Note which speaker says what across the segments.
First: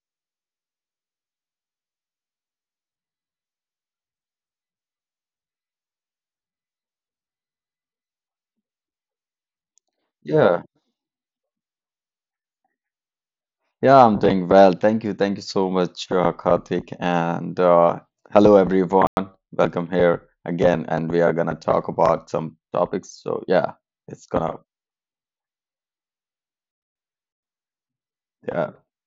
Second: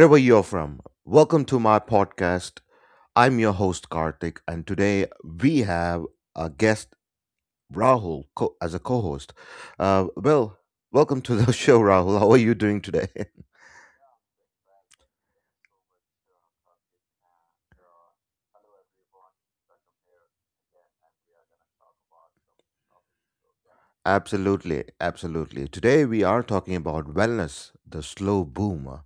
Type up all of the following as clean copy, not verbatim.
Speaker 1: wherever you're from. Welcome to my podcast. I'm your host, Karthik, and today we have a guest, Rahul, as a co host. Uh, well,
Speaker 2: Yeah,
Speaker 1: welcome to the show, Rahul. How are you doing today?
Speaker 2: yeah, I'm doing well. Thank you. Thank you so much, Karthik. And Hello, everyone. Welcome here again. And we are gonna talk about some topics. So yeah, it's gonna
Speaker 1: Absolutely, absolutely. Today we are talking about wellness, the slow
Speaker 2: yeah,
Speaker 1: boom,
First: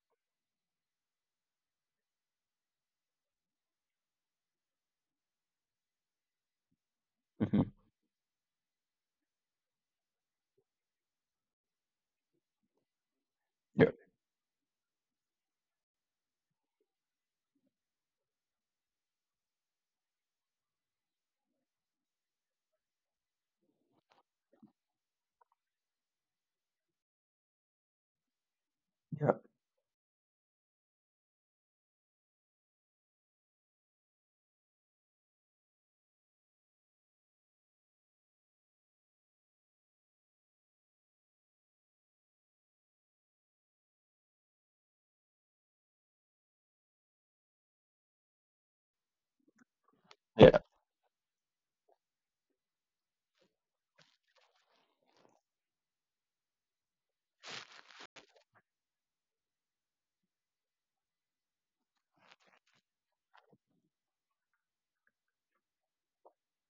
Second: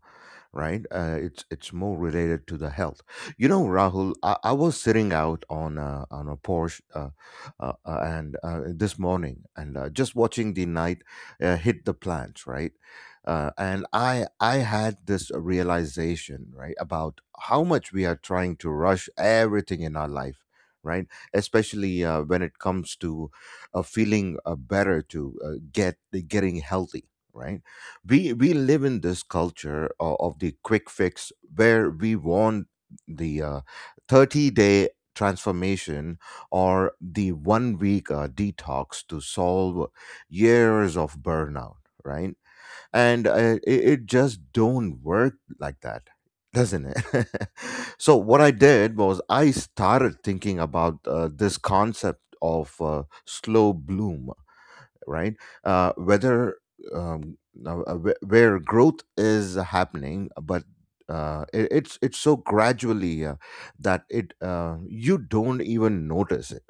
Speaker 1: right? It's more related to the health. You know, Rahul, I was sitting out on on a porch
Speaker 2: mhm,
Speaker 1: and this morning and just watching the night hit the plants, right? And
Speaker 2: yeah,
Speaker 1: I had this realization, right, about how much we are trying to rush everything in our life, right? Especially when it comes to of feeling better to getting healthy, right. We live in this
Speaker 2: yeah,
Speaker 1: culture of the quick fix where we want the 30-day transformation or the one week detox to solve years of burnout, right. And it just don't work like that, doesn't it? so what I did was I started
Speaker 2: yeah,
Speaker 1: thinking about this concept of slow bloom, right? Uh, whether um, where growth is happening, but it's so gradually that it you don't even notice it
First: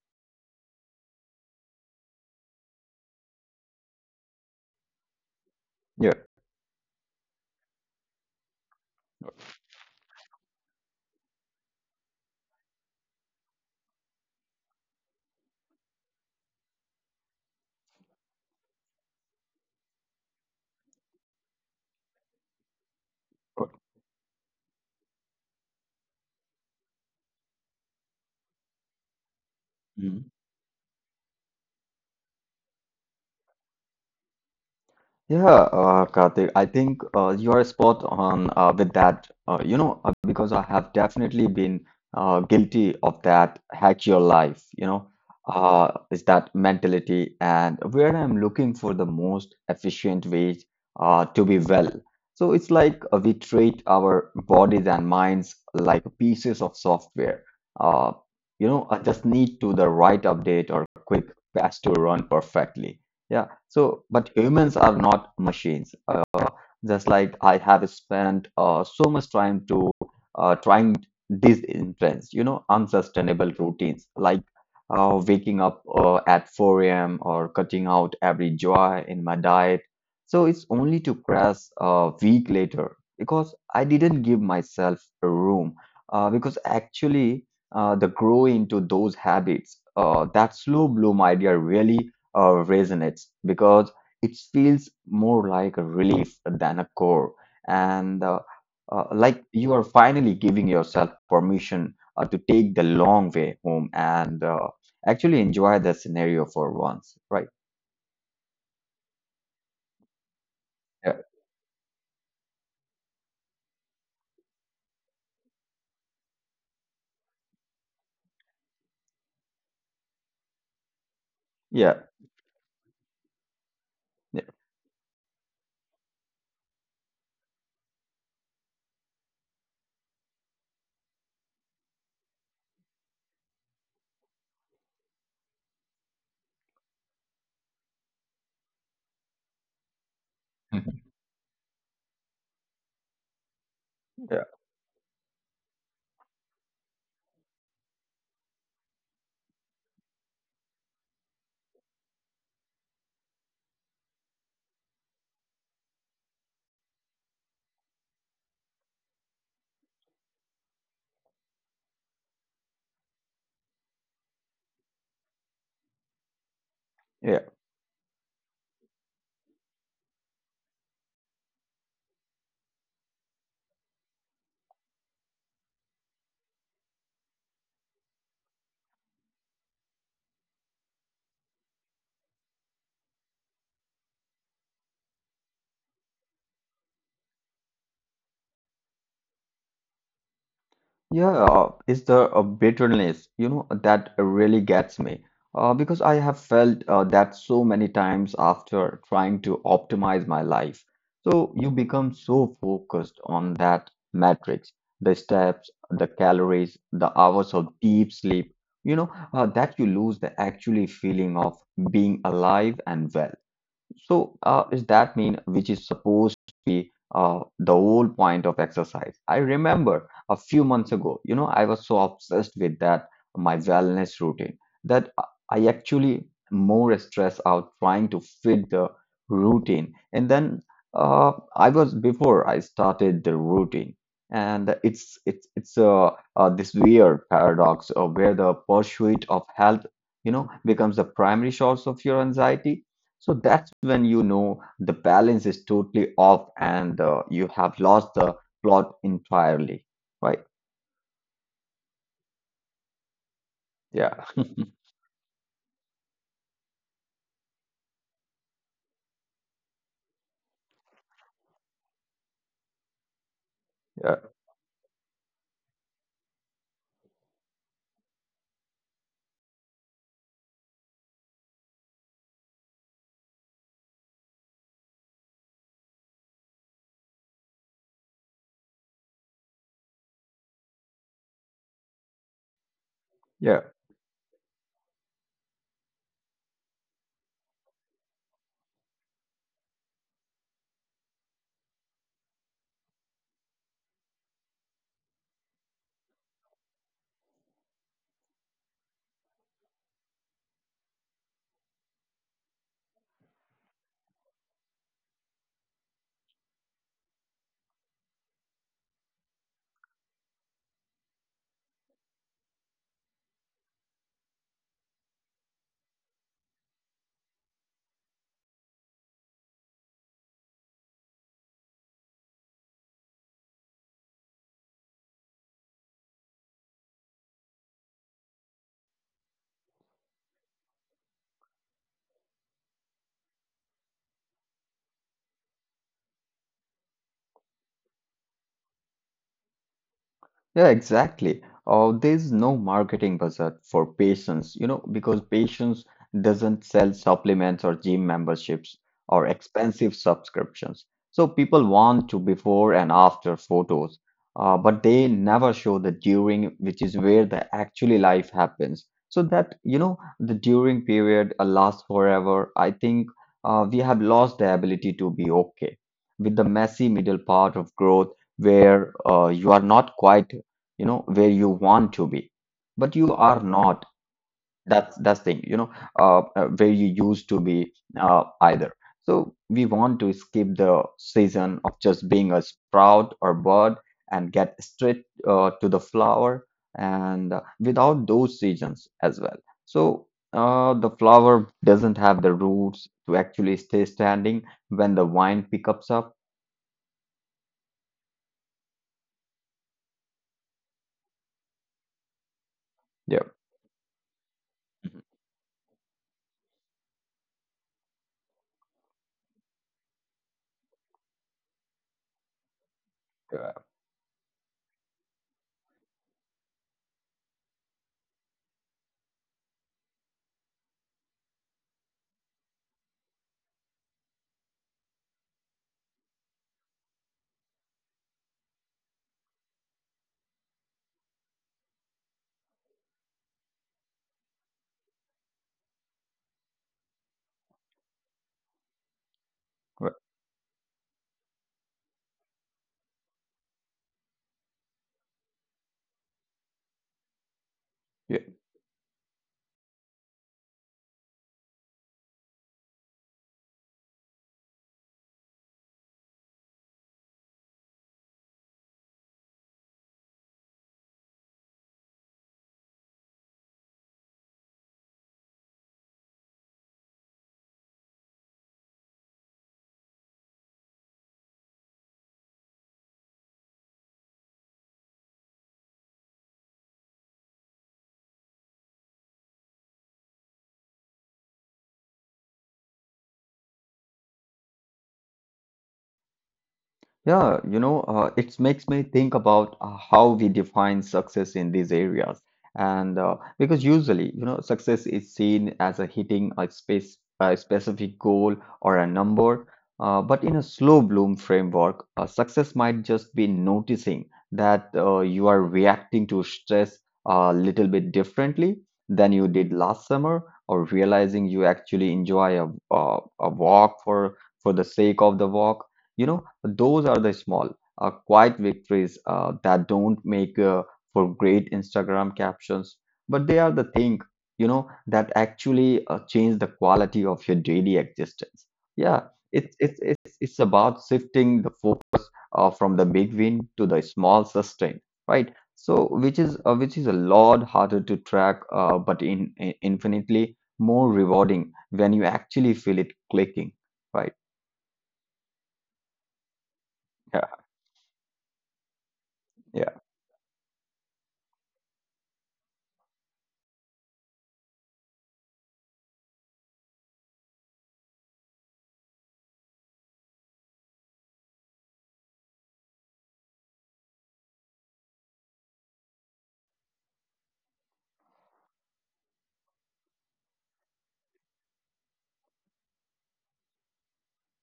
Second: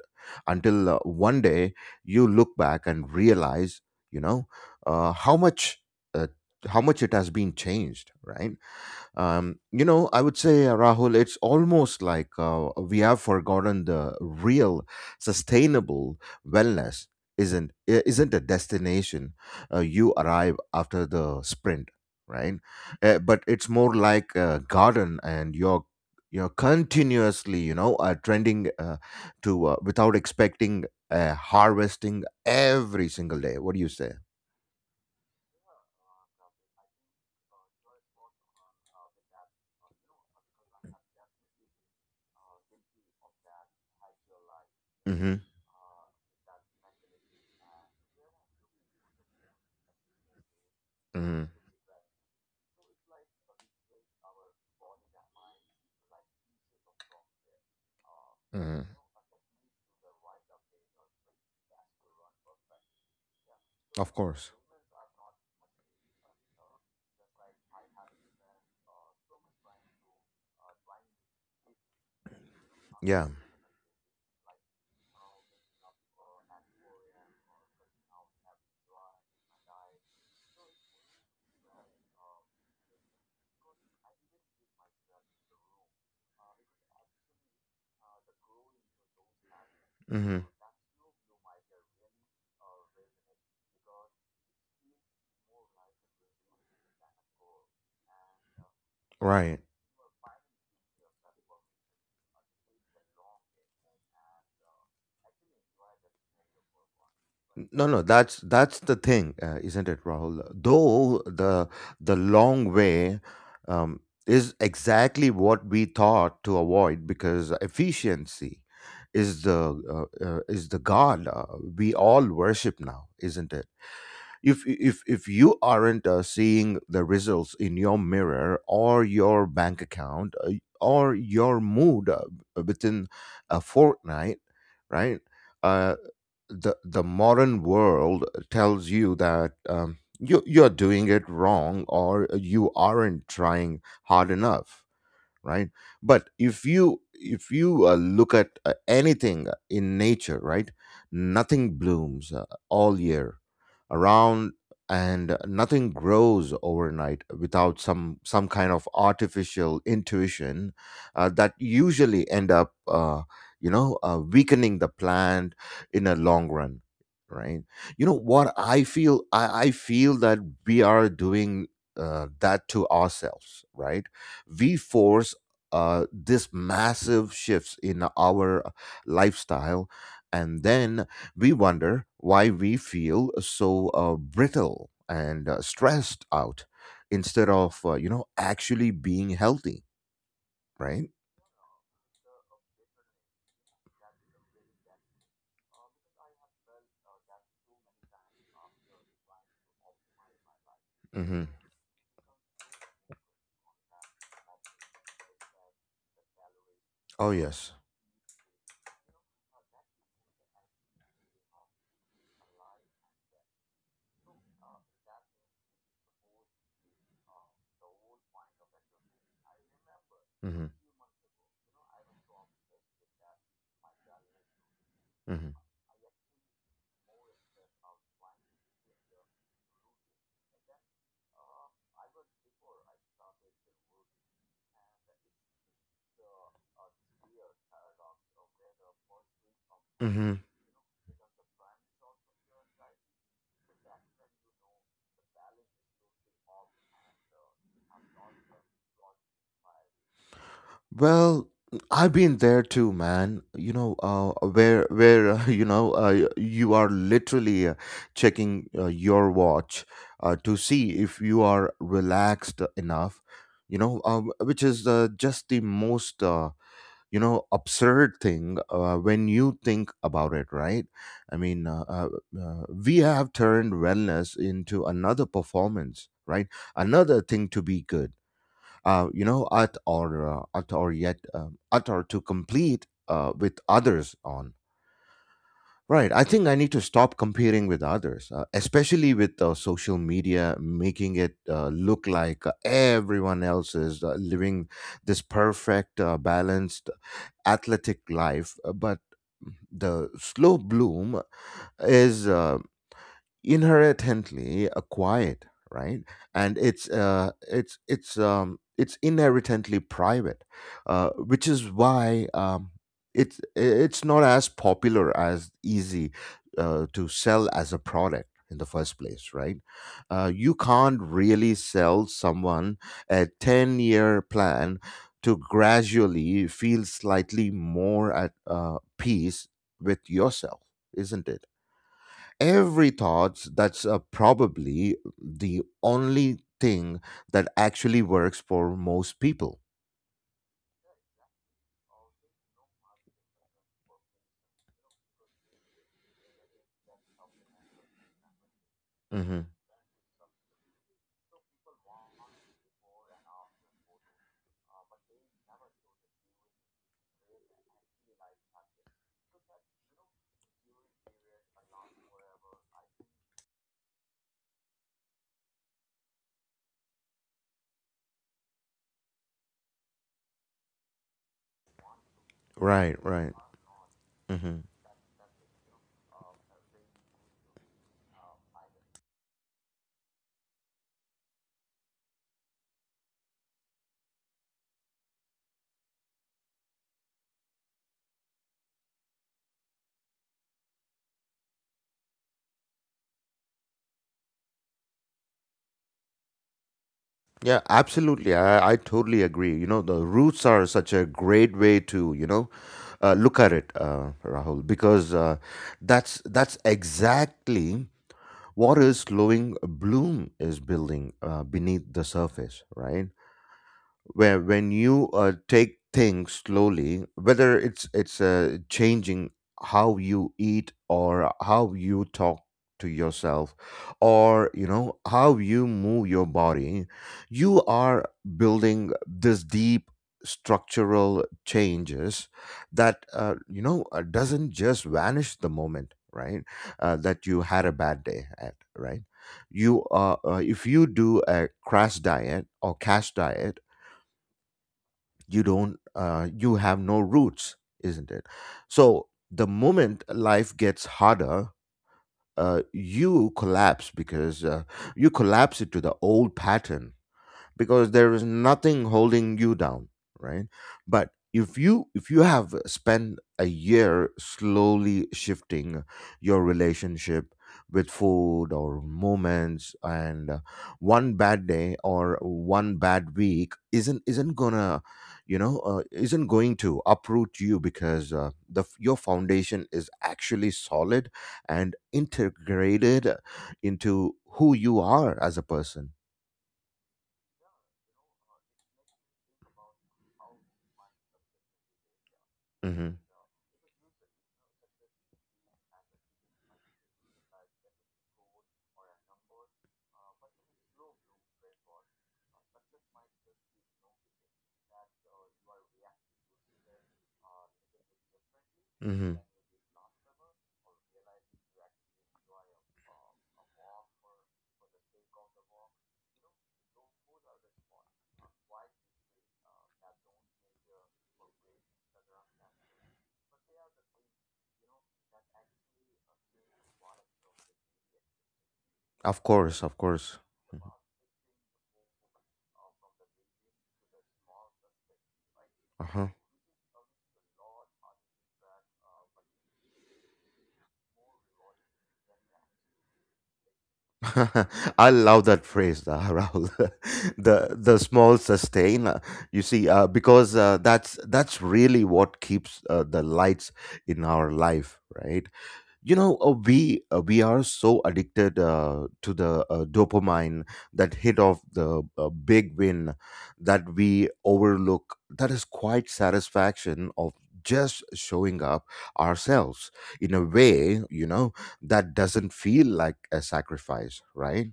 Speaker 1: until one day you look back and realize, you know, uh, how much
Speaker 2: yeah.
Speaker 1: uh, how much it has been changed, right? You know, I would say, Rahul, it's almost like we have forgotten the real sustainable wellness isn't a destination you arrive after the sprint, right? But it's more like a garden, and you're continuously, you know, trending to without
Speaker 2: mm-hmm.
Speaker 1: expecting harvesting every single day. What do you say?
Speaker 2: Yeah, Karthik, I think you are spot on with that. You know, because I have definitely been guilty of that hack your life, you know,
Speaker 1: Mm-hmm.
Speaker 2: is that mentality and where I'm looking for the most efficient ways to
Speaker 1: Mm-hmm.
Speaker 2: be well. So it's like we treat our bodies and minds like pieces of software. Uh, you
Speaker 1: hmm
Speaker 2: know, I just need to the right update or quick patch to run perfectly. Yeah. So,
Speaker 1: Of
Speaker 2: but
Speaker 1: course.
Speaker 2: humans are not machines. Just like I have spent so much time to trying these intense, you know,
Speaker 1: Yeah.
Speaker 2: unsustainable routines like waking up at 4 a.m. or cutting out every joy in my diet. So it's only to crash a week later because I didn't give myself a room. Because actually, the grow into those habits,
Speaker 1: Mm-hmm.
Speaker 2: that slow bloom idea really or resonates because it feels more like a relief than a core and like
Speaker 1: Right.
Speaker 2: you are finally giving yourself permission to take the long way home and actually enjoy the scenario for once, right?
Speaker 1: No, no, that's the thing, isn't it, Rahul?
Speaker 2: yeah
Speaker 1: Though the long way um, is exactly what we thought to avoid because efficiency is the god,
Speaker 2: yeah
Speaker 1: we all worship now, isn't it?
Speaker 2: yeah
Speaker 1: If you aren't seeing the results in your mirror or your bank account or your mood, within a fortnight, right? Uh, the the modern world tells you that you you're
Speaker 2: Mhm.
Speaker 1: doing it wrong or you aren't trying hard
Speaker 2: yeah,
Speaker 1: enough, right. But if you look at anything in nature, right. Nothing blooms all year around, and nothing grows overnight without some kind of artificial intuition that usually end up weakening the plant in a long run,
Speaker 2: yeah.
Speaker 1: right. you know what I feel I feel that we are doing that to ourselves, right. We force this massive shifts in our lifestyle, and then we wonder why we feel so brittle and stressed out instead of actually being healthy, right?
Speaker 2: Yeah, is there a bitterness, you know, that really gets me. Because I have felt that so many times after trying to optimize my life. So
Speaker 1: Hmm.
Speaker 2: you become so focused on that matrix, the steps, the calories, the
Speaker 1: Oh
Speaker 2: hours of
Speaker 1: yes.
Speaker 2: deep sleep, you know, that you lose the actually feeling of being alive and well. So, is that mean which is supposed to be the whole point of exercise? I remember a
Speaker 1: Hmm.
Speaker 2: few months ago, you know, I was so obsessed with that my wellness routine that I actually more stressed out trying to fit the routine. And then I was before I started the routine, and it's this weird paradox of where the pursuit of health,
Speaker 1: Hmm.
Speaker 2: you know, becomes the primary source of your anxiety, so that's when you know the balance is totally off and you have lost the plot entirely, right?
Speaker 1: Well, I've been there too, man. You know,
Speaker 2: Yeah.
Speaker 1: where you are literally checking your watch to see if you are relaxed enough. You know,
Speaker 2: yeah,
Speaker 1: which is just the most, absurd thing when you think about it, right? I mean, uh, uh, we have turned wellness into another performance, right? Another thing to be good you know, at or yet at or to complete with
Speaker 2: yeah.
Speaker 1: others on. Right. I think I need to stop comparing with others, especially with social media making it look like everyone else is living this perfect, balanced, athletic life. But the slow bloom is inherently acquired, right. And it's inherently private, which is why it's not as popular as easy to sell as a product in the first place, right. You can't really sell someone a 10-year plan to gradually feel slightly more at peace with yourself, isn't it? Every thought that's probably the only thing that actually works for most people.
Speaker 2: Yeah, exactly. There's no marketing budget for patients, you know, because patients doesn't sell supplements or gym memberships or
Speaker 1: Mm-hmm.
Speaker 2: expensive subscriptions. So people want to before and after photos, but they never show the during, which is where the actually life happens. So that, you know, the during period lasts forever. I think we have lost the ability to be okay with the messy middle part of growth where you are not quite you know where you want to be, but
Speaker 1: Right,
Speaker 2: you
Speaker 1: right.
Speaker 2: are not
Speaker 1: Mm-hmm.
Speaker 2: that's that's thing you know where you used to be either so we want to skip the season of just being a sprout or bird and get straight to the flower and without those seasons as well. So the flower doesn't have the roots to actually stay standing when the wind picks up.
Speaker 1: Yeah, absolutely. I totally agree. You know, the roots are such a great way to, you know,
Speaker 2: yeah
Speaker 1: look at it, rahul, because that's exactly what is slowing bloom is building beneath the surface, right.
Speaker 2: uh,
Speaker 1: Where when you take things slowly, whether it's changing how you eat or how you talk to yourself, or you know, how you move your body, you are building this deep structural changes that, doesn't just vanish the moment, right. That you had a bad day at, right. You are if you do a crash diet or cash diet, you don't, you have no roots, isn't
Speaker 2: yeah
Speaker 1: it? So the moment life gets harder, uh, you collapse because uh, you collapse into the old pattern because there is nothing holding you down, right. But if you have spent a year slowly shifting your relationship with food or moments, and, one bad day or one bad week isn't gonna, isn't going to uproot you, because the your foundation is actually solid and integrated into who you are as a person.
Speaker 2: Yeah, you know, it makes me think about how we define success in these areas.
Speaker 1: Hmm.
Speaker 2: And Because usually, you know, success is seen as a hitting a space, a specific goal or a number. But in a slow bloom framework, success might just be noticing that you are reacting to stress a little bit differently than
Speaker 1: Hmm.
Speaker 2: you did last summer, or realizing you actually enjoy a walk for the sake of the walk. You know, those are the small, quiet victories that don't make for great Instagram captions, but they are the thing, you know, that actually change the quality of your daily existence. Yeah,
Speaker 1: Of
Speaker 2: it's
Speaker 1: course, of
Speaker 2: it's it's
Speaker 1: course.
Speaker 2: it's about shifting the focus from the big win to the small sustain, right? So,
Speaker 1: Uh-huh.
Speaker 2: which is a lot harder to track, but in infinitely more rewarding when you actually feel it clicking, right?
Speaker 1: I love that phrase, Rahul.
Speaker 2: Yeah,
Speaker 1: The small sustain. You see,
Speaker 2: yeah,
Speaker 1: because that's really what keeps the lights in our life, right? We are so addicted to the dopamine that hit of the big win, that we overlook that is quite satisfaction of just showing up ourselves in a way, you know, that doesn't feel like a sacrifice, right.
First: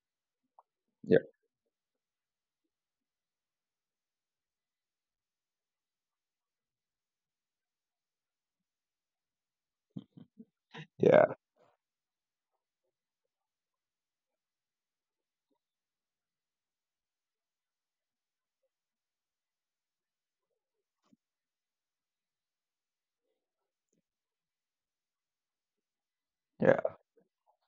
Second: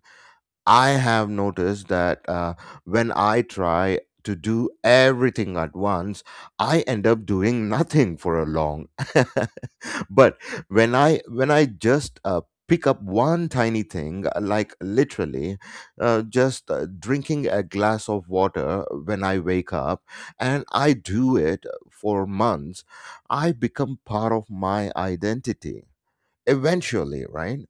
Speaker 1: I have noticed that when I try to do everything at once, I end up doing nothing for a long. But
Speaker 2: yeah,
Speaker 1: when I just, pick up one tiny thing, like literally, just drinking a glass of water when I wake up, and I do it for months, I become part of my identity
Speaker 2: yeah.
Speaker 1: eventually, right.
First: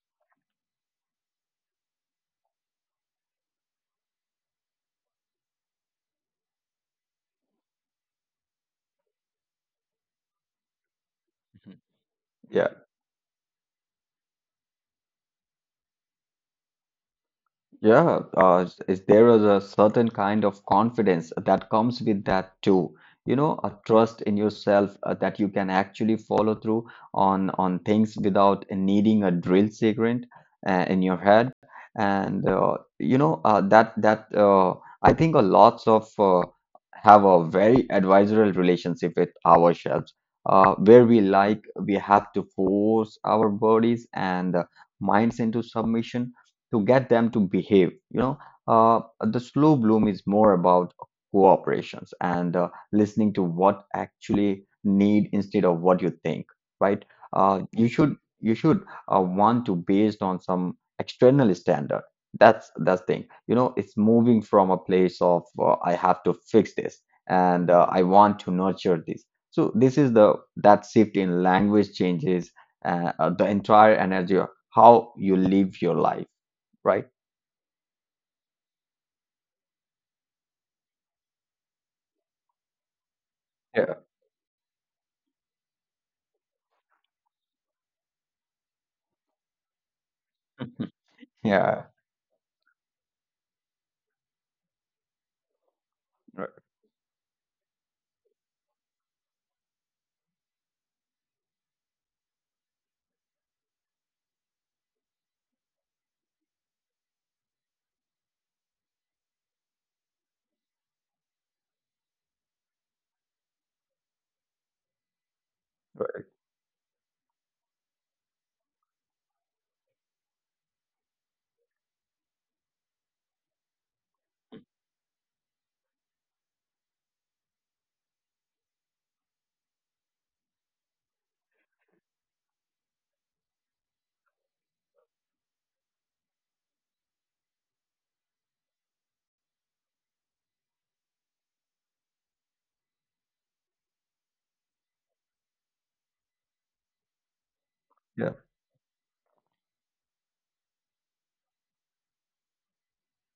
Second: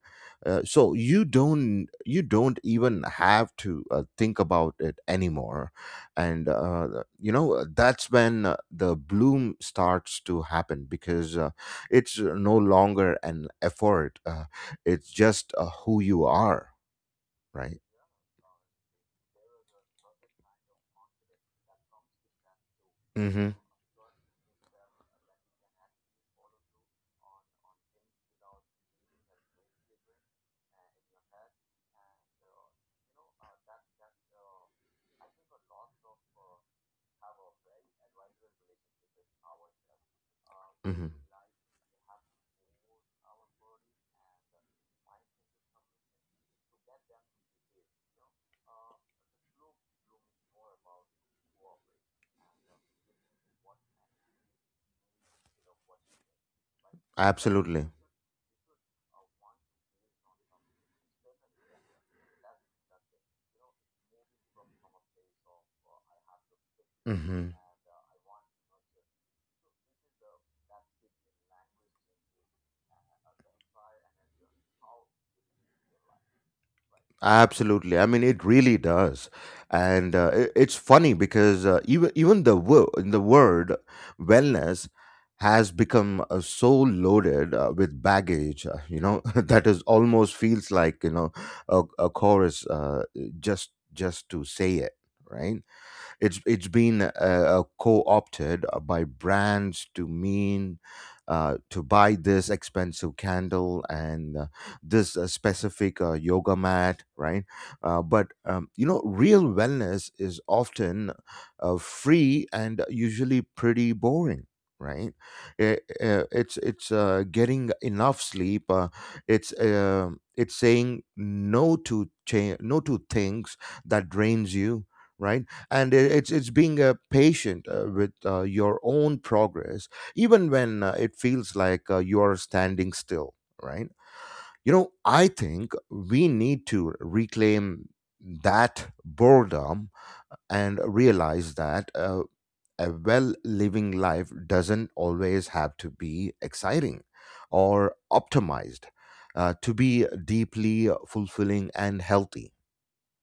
Speaker 1: You don't even have to think about it anymore, and, that's when the bloom starts to happen, because it's no
Speaker 2: Yeah,
Speaker 1: longer an effort, it's just who you are, right.
Speaker 2: yeah. Is there is a certain kind of confidence that comes with that too. You know,
Speaker 1: Mm-hmm.
Speaker 2: a trust in yourself that you can actually follow through on things without needing a drill segment in your head. And you know that that I think a lots of have a very advisory relationship with ourselves, where we
Speaker 1: Mm-hmm.
Speaker 2: like we have to force our bodies and minds into submission to get them to behave. You know, the slow bloom is more about cooperations and listening to what actually need instead of what you think, right? Uh, you
Speaker 1: Absolutely.
Speaker 2: should you should uh, want to based on some external standard. That's thing. You know, it's moving from a place of I have to fix this
Speaker 1: Mm-hmm.
Speaker 2: and I want to nurture this. So this is the that shift in language changes the entire energy of how you live your life, right?
Speaker 1: Absolutely. I mean, it really does. And it's funny because even the the word
Speaker 2: Yeah.
Speaker 1: wellness has become so loaded with baggage, you know, that is almost feels like, you know,
Speaker 2: yeah,
Speaker 1: a chorus, just to say it, right?
Speaker 2: right,
Speaker 1: It's been co-opted by brands to mean to buy this expensive candle and this specific yoga mat, right? But you know, real wellness is often free and usually pretty boring. Right. It-
Speaker 2: right,
Speaker 1: uh, it's it's uh, getting enough sleep. It's saying no to change, no to things that drains you. Right, and it's being patient with your own progress even when it feels like you are standing still, right. You know, I think we need to reclaim that boredom and realize that, a well living life doesn't always have to be exciting or
Speaker 2: yeah.
Speaker 1: optimized to be deeply fulfilling and healthy.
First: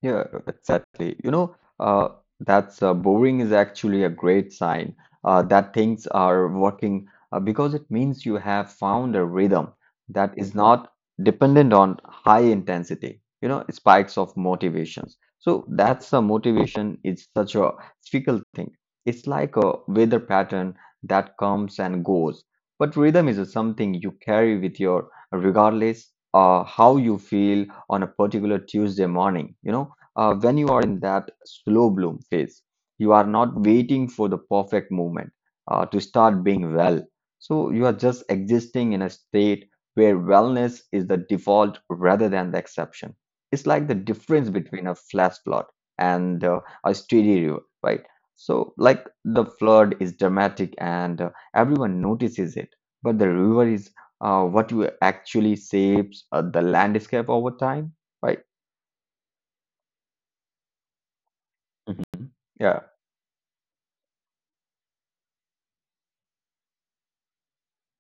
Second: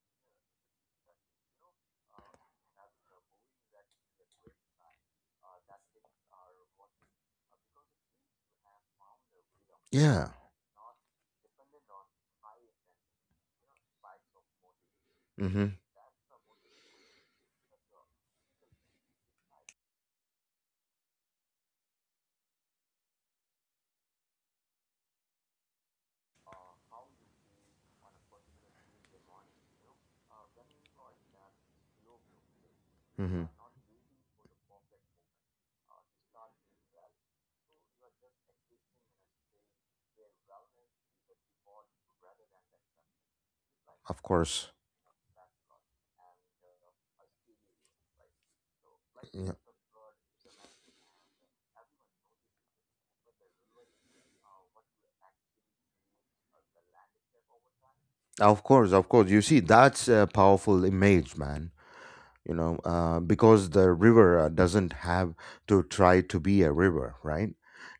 Speaker 2: Yeah, exactly. You know, that's boring is actually a great sign that things are working because it means you have found a rhythm
Speaker 1: Yeah.
Speaker 2: that is not dependent on high intensity, you know, spikes of motivations. So
Speaker 1: Hmm.
Speaker 2: that's a motivation is such a fickle thing. It's like a weather pattern that comes and goes. But rhythm is something you carry with your regardless how you feel on a particular Tuesday morning, you know, when you are in that slow bloom phase, you are
Speaker 1: Hmm.
Speaker 2: not waiting for the perfect moment to start being well. So you are just existing in a state where wellness is the default rather than the exception. It's like the
Speaker 1: Of
Speaker 2: difference
Speaker 1: course.
Speaker 2: between a flash flood and a steady river, right? So, like the
Speaker 1: Yeah.
Speaker 2: flood is dramatic and everyone notices it, but the river is what you actually shapes the landscape over time, right?
Speaker 1: Of course, of course. You see, that's a powerful image, man.
Speaker 2: Mhm.
Speaker 1: You know,
Speaker 2: Yeah,
Speaker 1: because the river doesn't have to try to be a river, right?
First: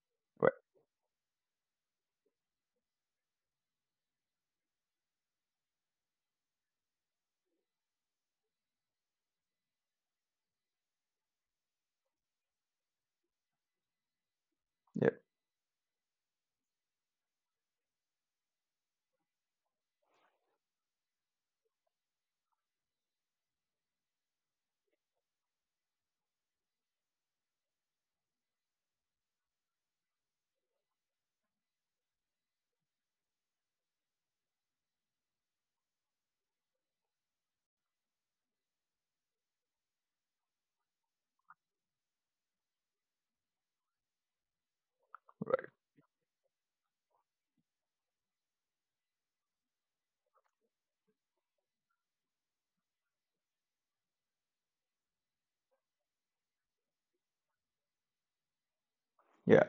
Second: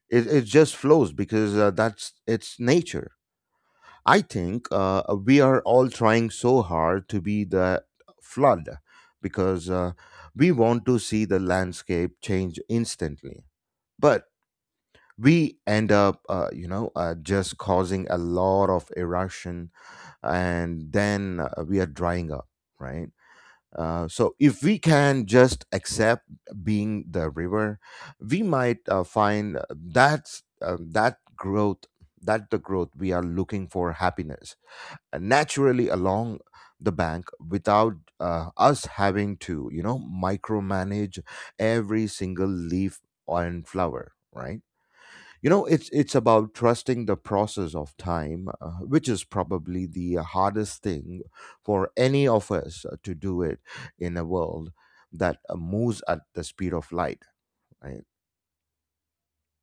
Speaker 1: It
Speaker 2: right.
Speaker 1: just flows because that's its nature. I think we are all trying so hard to be the flood because we want to see the landscape change instantly. But
Speaker 2: yeah.
Speaker 1: we end up, just causing a lot of erosion, and then we are drying up, right. So if we can just accept being the river, we might find that the growth we are looking for happiness, and naturally along the bank without us having to, you know, micromanage every single leaf and flower, right. You know, it's about trusting the process of time, which is probably the hardest thing for any of us to do it in a world that moves at the speed of light. Right.
Speaker 2: Yeah.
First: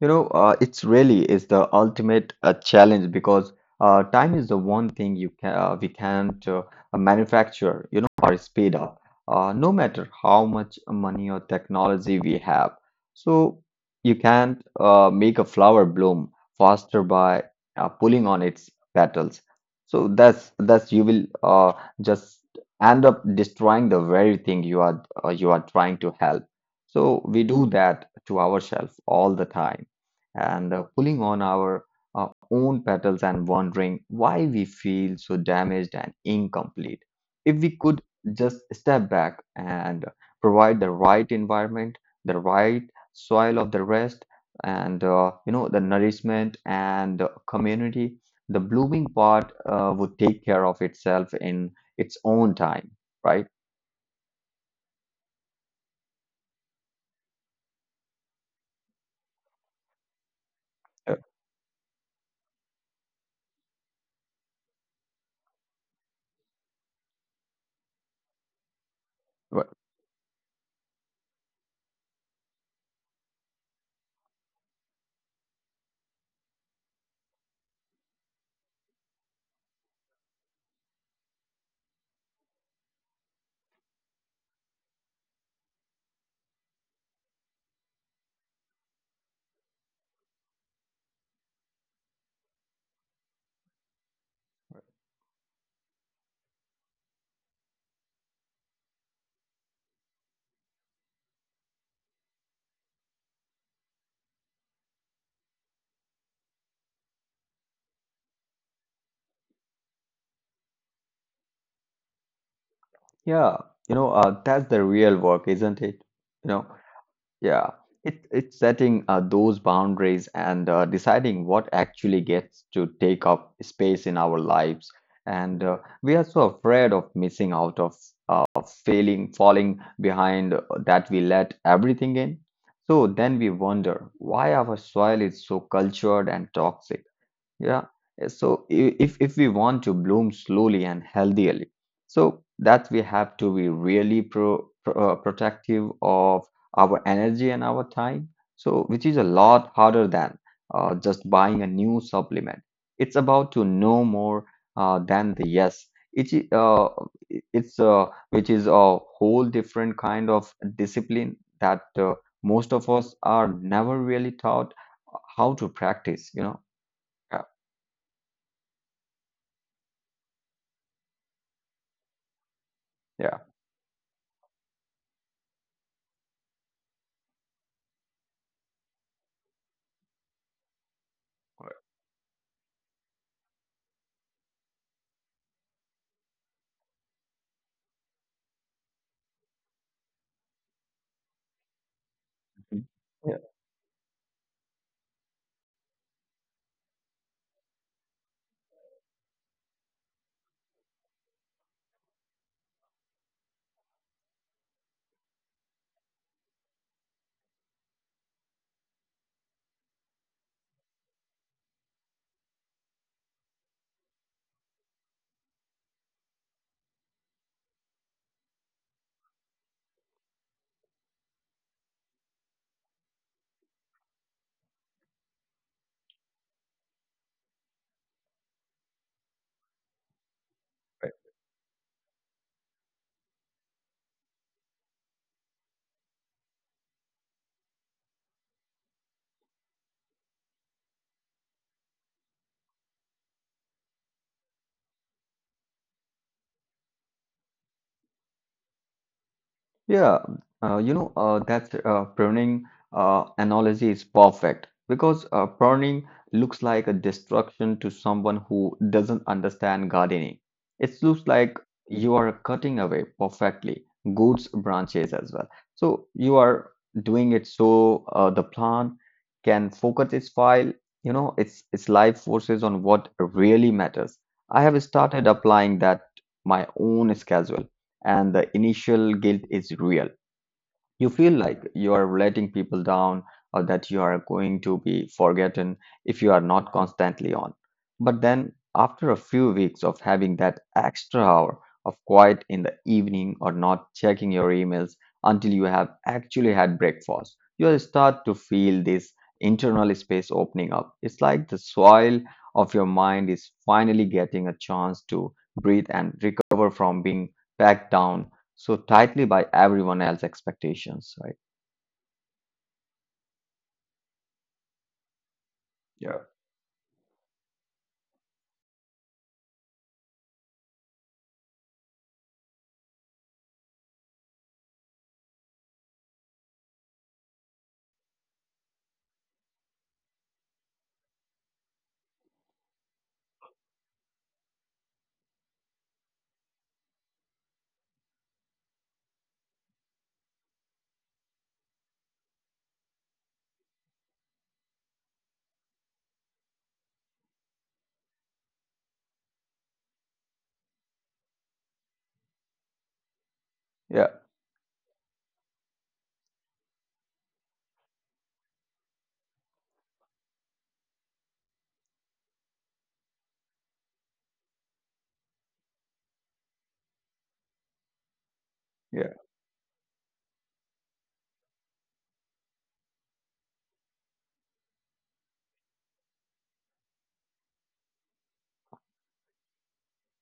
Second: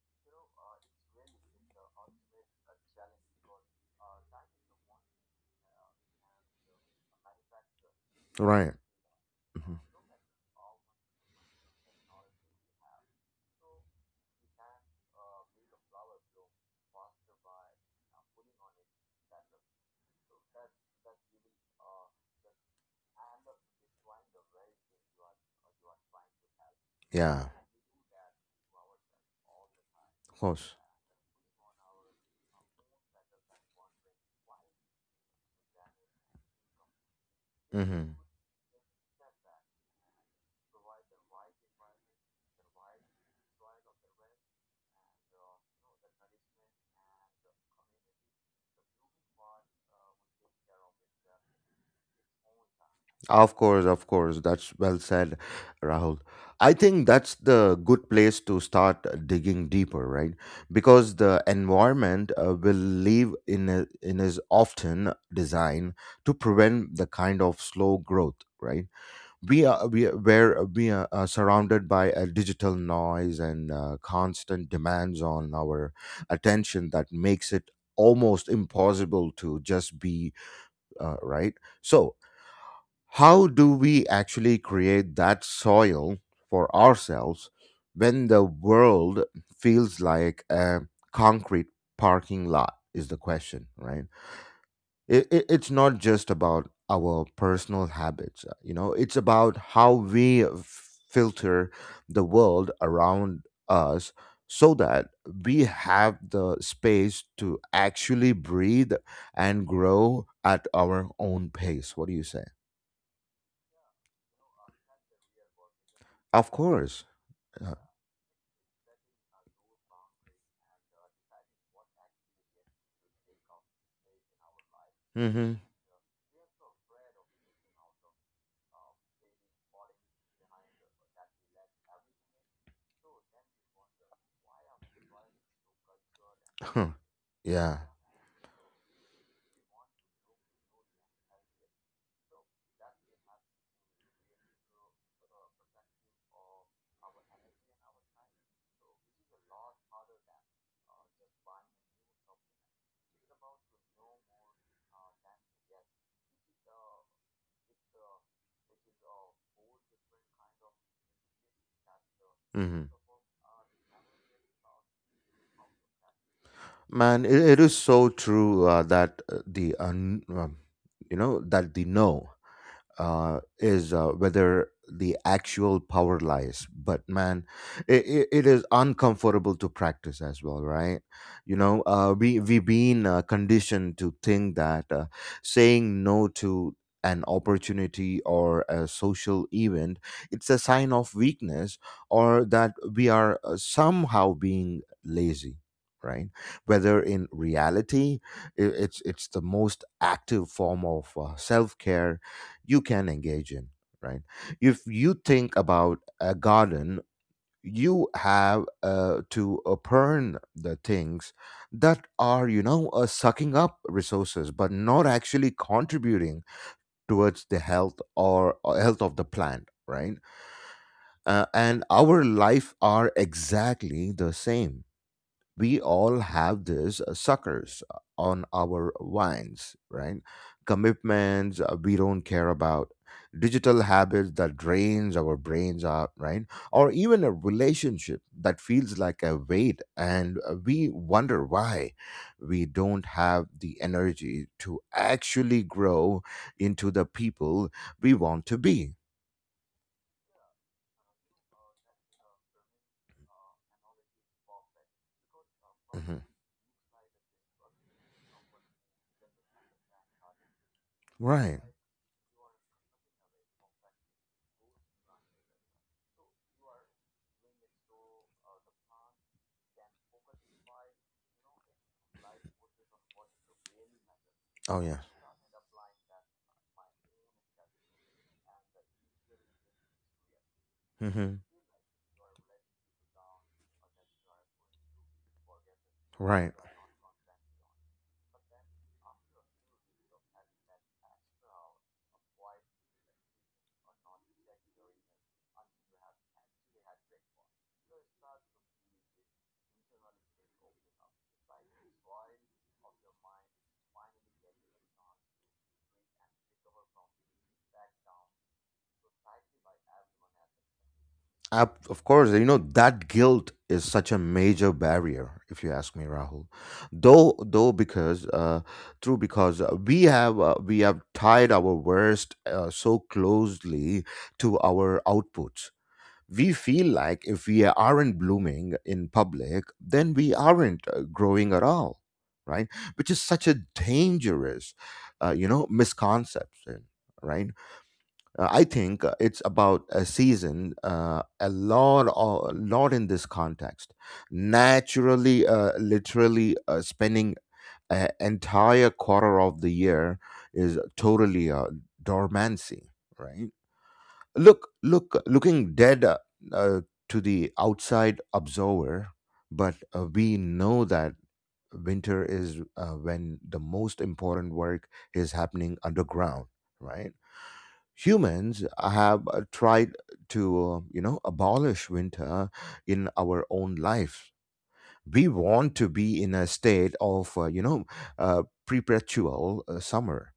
Speaker 2: You know, it's really is the ultimate challenge because time is the one thing you can we can't manufacture, you know, or
Speaker 1: Right.
Speaker 2: speed up,
Speaker 1: Mhm.
Speaker 2: no matter how much money or technology we have. So you can't make a flower bloom faster by pulling on its petals. So that's you will just end up destroying the very thing you are trying to help. So
Speaker 1: Yeah.
Speaker 2: we do that to ourselves all the time
Speaker 1: Of course.
Speaker 2: and pulling on our own petals and wondering why we feel so damaged and incomplete. If we could
Speaker 1: Hmm.
Speaker 2: just step back and provide the right environment, the right soil of the rest, and you know the nourishment and the community, the blooming part would take care of itself in its own time, right?
Speaker 1: Of course, of course. That's well said, Rahul. I think that's the good place to start digging deeper, right?
Speaker 2: Uh,
Speaker 1: Because the environment will live in a, in is often designed to prevent the kind of slow growth, right? We
Speaker 2: wh-
Speaker 1: are we are, where we are surrounded by a digital noise and constant demands on our attention that makes it almost impossible to just be right. So how do we actually create that soil for ourselves when the world feels like a concrete parking lot? Is the question, right? It's not just about our personal habits, it's about how we filter the world around us so that we have the space to actually breathe and grow at our own pace. What do you say?
Speaker 2: yeah, you know that's the real work, isn't it?
Speaker 1: Of
Speaker 2: You know.
Speaker 1: course. Uh,
Speaker 2: Yeah, it, it's setting those boundaries and deciding what actually gets to take up space in our lives.
Speaker 1: mhm.
Speaker 2: And we are so afraid of missing out, of failing, falling behind, that we let everything in. So then we wonder why our soil is so cultured and
Speaker 1: Huh.
Speaker 2: toxic.
Speaker 1: Yeah.
Speaker 2: Yeah. So if we want to bloom slowly and healthily, so that we have to be really protective of our energy and our time. So which is a lot harder than just buying a new supplement. It's about to know more than the yes. It's uh, it's which is a whole different kind of discipline that most of
Speaker 1: Mhm.
Speaker 2: us are never really taught how to practice. You know.
Speaker 1: Man,
Speaker 2: Yeah.
Speaker 1: it is so true that you know that the no
Speaker 2: Yeah.
Speaker 1: is whether the actual power lies. But man, it is uncomfortable to practice as well, right? You know, we've been conditioned to think that saying no to an opportunity or a social event it's a sign of weakness or that
Speaker 2: Mhm.
Speaker 1: we are
Speaker 2: Yeah,
Speaker 1: somehow being lazy, right? Whether in reality it's the most active form of self-care you can engage in, right? If you think about a garden, you have to burn the things that are, you know, sucking up resources, but not actually contributing towards the health or health of the plant, right? And our life are exactly the same. We all have these suckers on our wines, right? Commitments we don't care about, digital habits that drains our brains out, right? Or even a relationship that feels like a weight, and we wonder why we don't have the energy to actually grow into the people we want to be.
Speaker 2: yeah, you know, that's burning analogy is perfect because burning
Speaker 1: Mhm.
Speaker 2: looks like a destruction to someone who doesn't understand gardening. It looks
Speaker 1: Right.
Speaker 2: like you are cutting away perfectly good branches as well. So you are doing it so the plant can focus its file, you know, its life forces on what really matters. I
Speaker 1: Oh
Speaker 2: have
Speaker 1: yeah.
Speaker 2: started applying that my own schedule. And the initial guilt is real. You feel
Speaker 1: Hmm.
Speaker 2: like you are letting people down or that you are going to be forgotten if you are
Speaker 1: Right.
Speaker 2: not constantly on. But then, after a few weeks of having that extra hour of quiet in the evening or not checking your emails until you have actually had breakfast, you will start to feel this internal space opening up. It's like the soil of your mind is finally getting a chance to breathe and recover from being packed down so tightly by everyone else's expectations, right?
Speaker 1: Of course, you know, that guilt is such a major barrier, if you ask me,
Speaker 2: Yeah.
Speaker 1: Rahul. Because, true, because we have tied our worst so closely to our outputs. We feel like if we aren't blooming in public, then we aren't growing at all, right? Which is such a dangerous, misconception, right? I think it's about a season, a lot in this context. Naturally, literally, spending an entire quarter of the year is totally dormancy, right?
Speaker 2: Yeah,
Speaker 1: Looking dead uh, to the outside observer, but we know that winter is when the most important work is happening underground, right? Humans have
Speaker 2: yeah,
Speaker 1: tried to you know abolish winter in our own lives. We want to be in a state of you know perpetual summer,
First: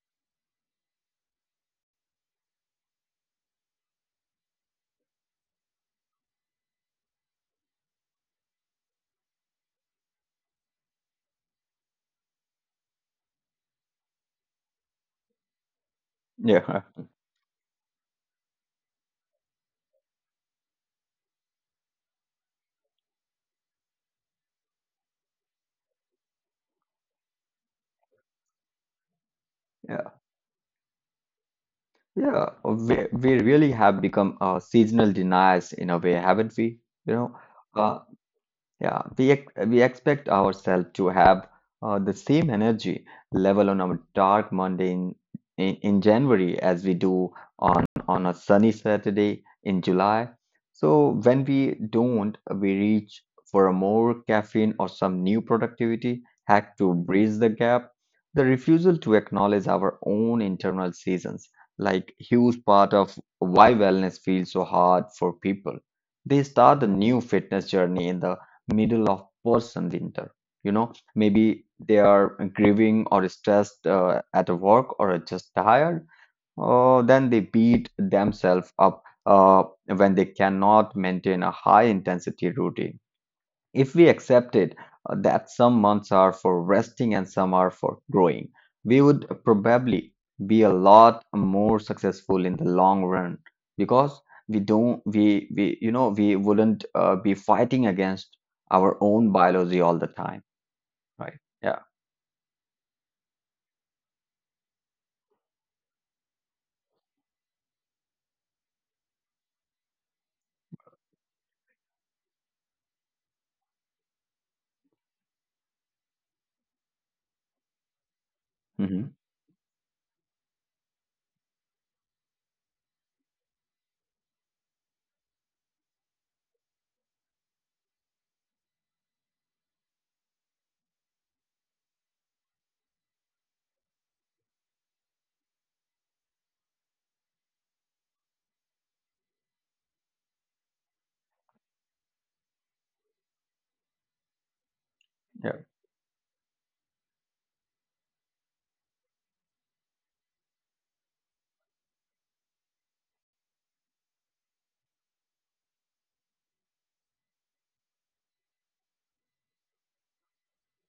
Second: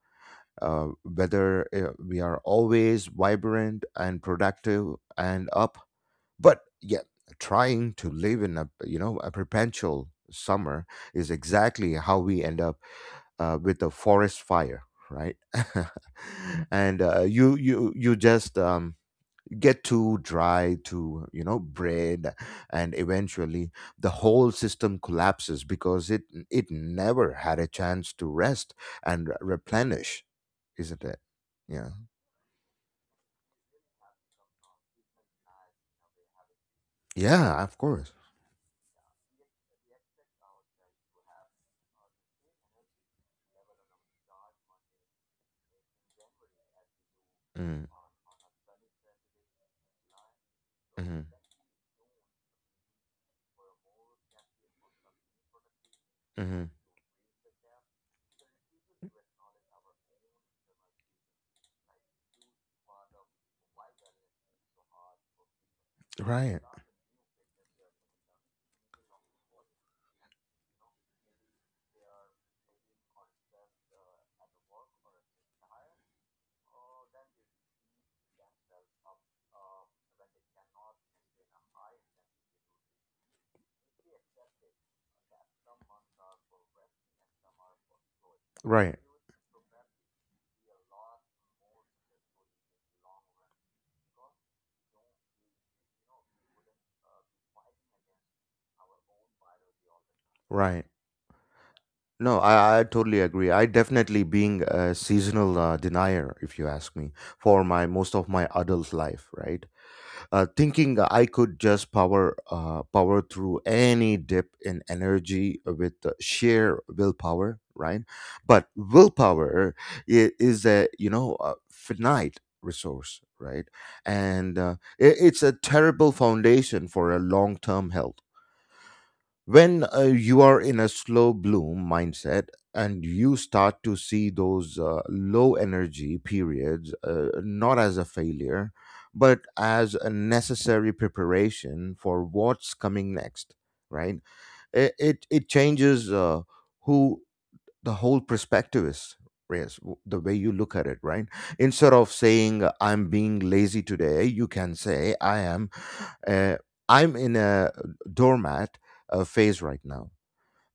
Speaker 1: whether we are always vibrant and productive and up. But yeah, trying to live in a you know a perpetual summer is exactly how we end up with a forest fire, right?
Speaker 2: yeah.
Speaker 1: And you just get too dry, too you know bread, and eventually the whole system collapses because it never had a chance to rest and
Speaker 2: yeah,
Speaker 1: replenish, isn't it? Yeah,
Speaker 2: yeah. We really have become seasonal deniers in a way, haven't we? You know,
Speaker 1: yeah, of
Speaker 2: uh,
Speaker 1: course.
Speaker 2: Yeah, we ex we expect ourselves to have the same energy level on a dark Monday in January as we do on
Speaker 1: Mm-hmm.
Speaker 2: on a sunny Saturday in July. So when we don't, we reach for a more caffeine or some new productivity hack
Speaker 1: Hmm.
Speaker 2: to bridge the gap. The refusal to acknowledge our own internal seasons, like huge part of why wellness feels so hard for people. They
Speaker 1: Right,
Speaker 2: start a new fitness journey in the middle of person winter, you know, maybe they are grieving or stressed at work or just tired, then they beat themselves up when they cannot maintain a high intensity routine. If we accepted that some months are for resting and some are for growing, we
Speaker 1: right.
Speaker 2: would probably be a lot more successful in the long run, because we you know we wouldn't be fighting against our own biology all the time,
Speaker 1: Right.
Speaker 2: right? Yeah.
Speaker 1: No, I totally agree. I definitely being a seasonal denier, if you ask me, for my most of my adult life, right? Thinking I could just power through any dip in energy with sheer willpower, right? But
Speaker 2: Hmm.
Speaker 1: willpower is a you know a finite resource, right? And it's a terrible foundation for a long term health when you are in a slow bloom mindset and you start to see those low energy periods not as a failure but as a necessary preparation for what's coming next, right?
Speaker 2: Yeah.
Speaker 1: It changes who the whole perspective is. Yes, the way you look at it, right? Instead of saying I'm being lazy today, you can say I am uh, I'm in a doormat phase right now,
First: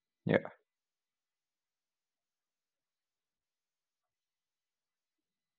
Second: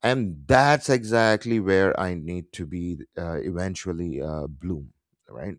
Speaker 1: and
Speaker 2: Yeah.
Speaker 1: that's exactly where I need to be eventually bloom, right?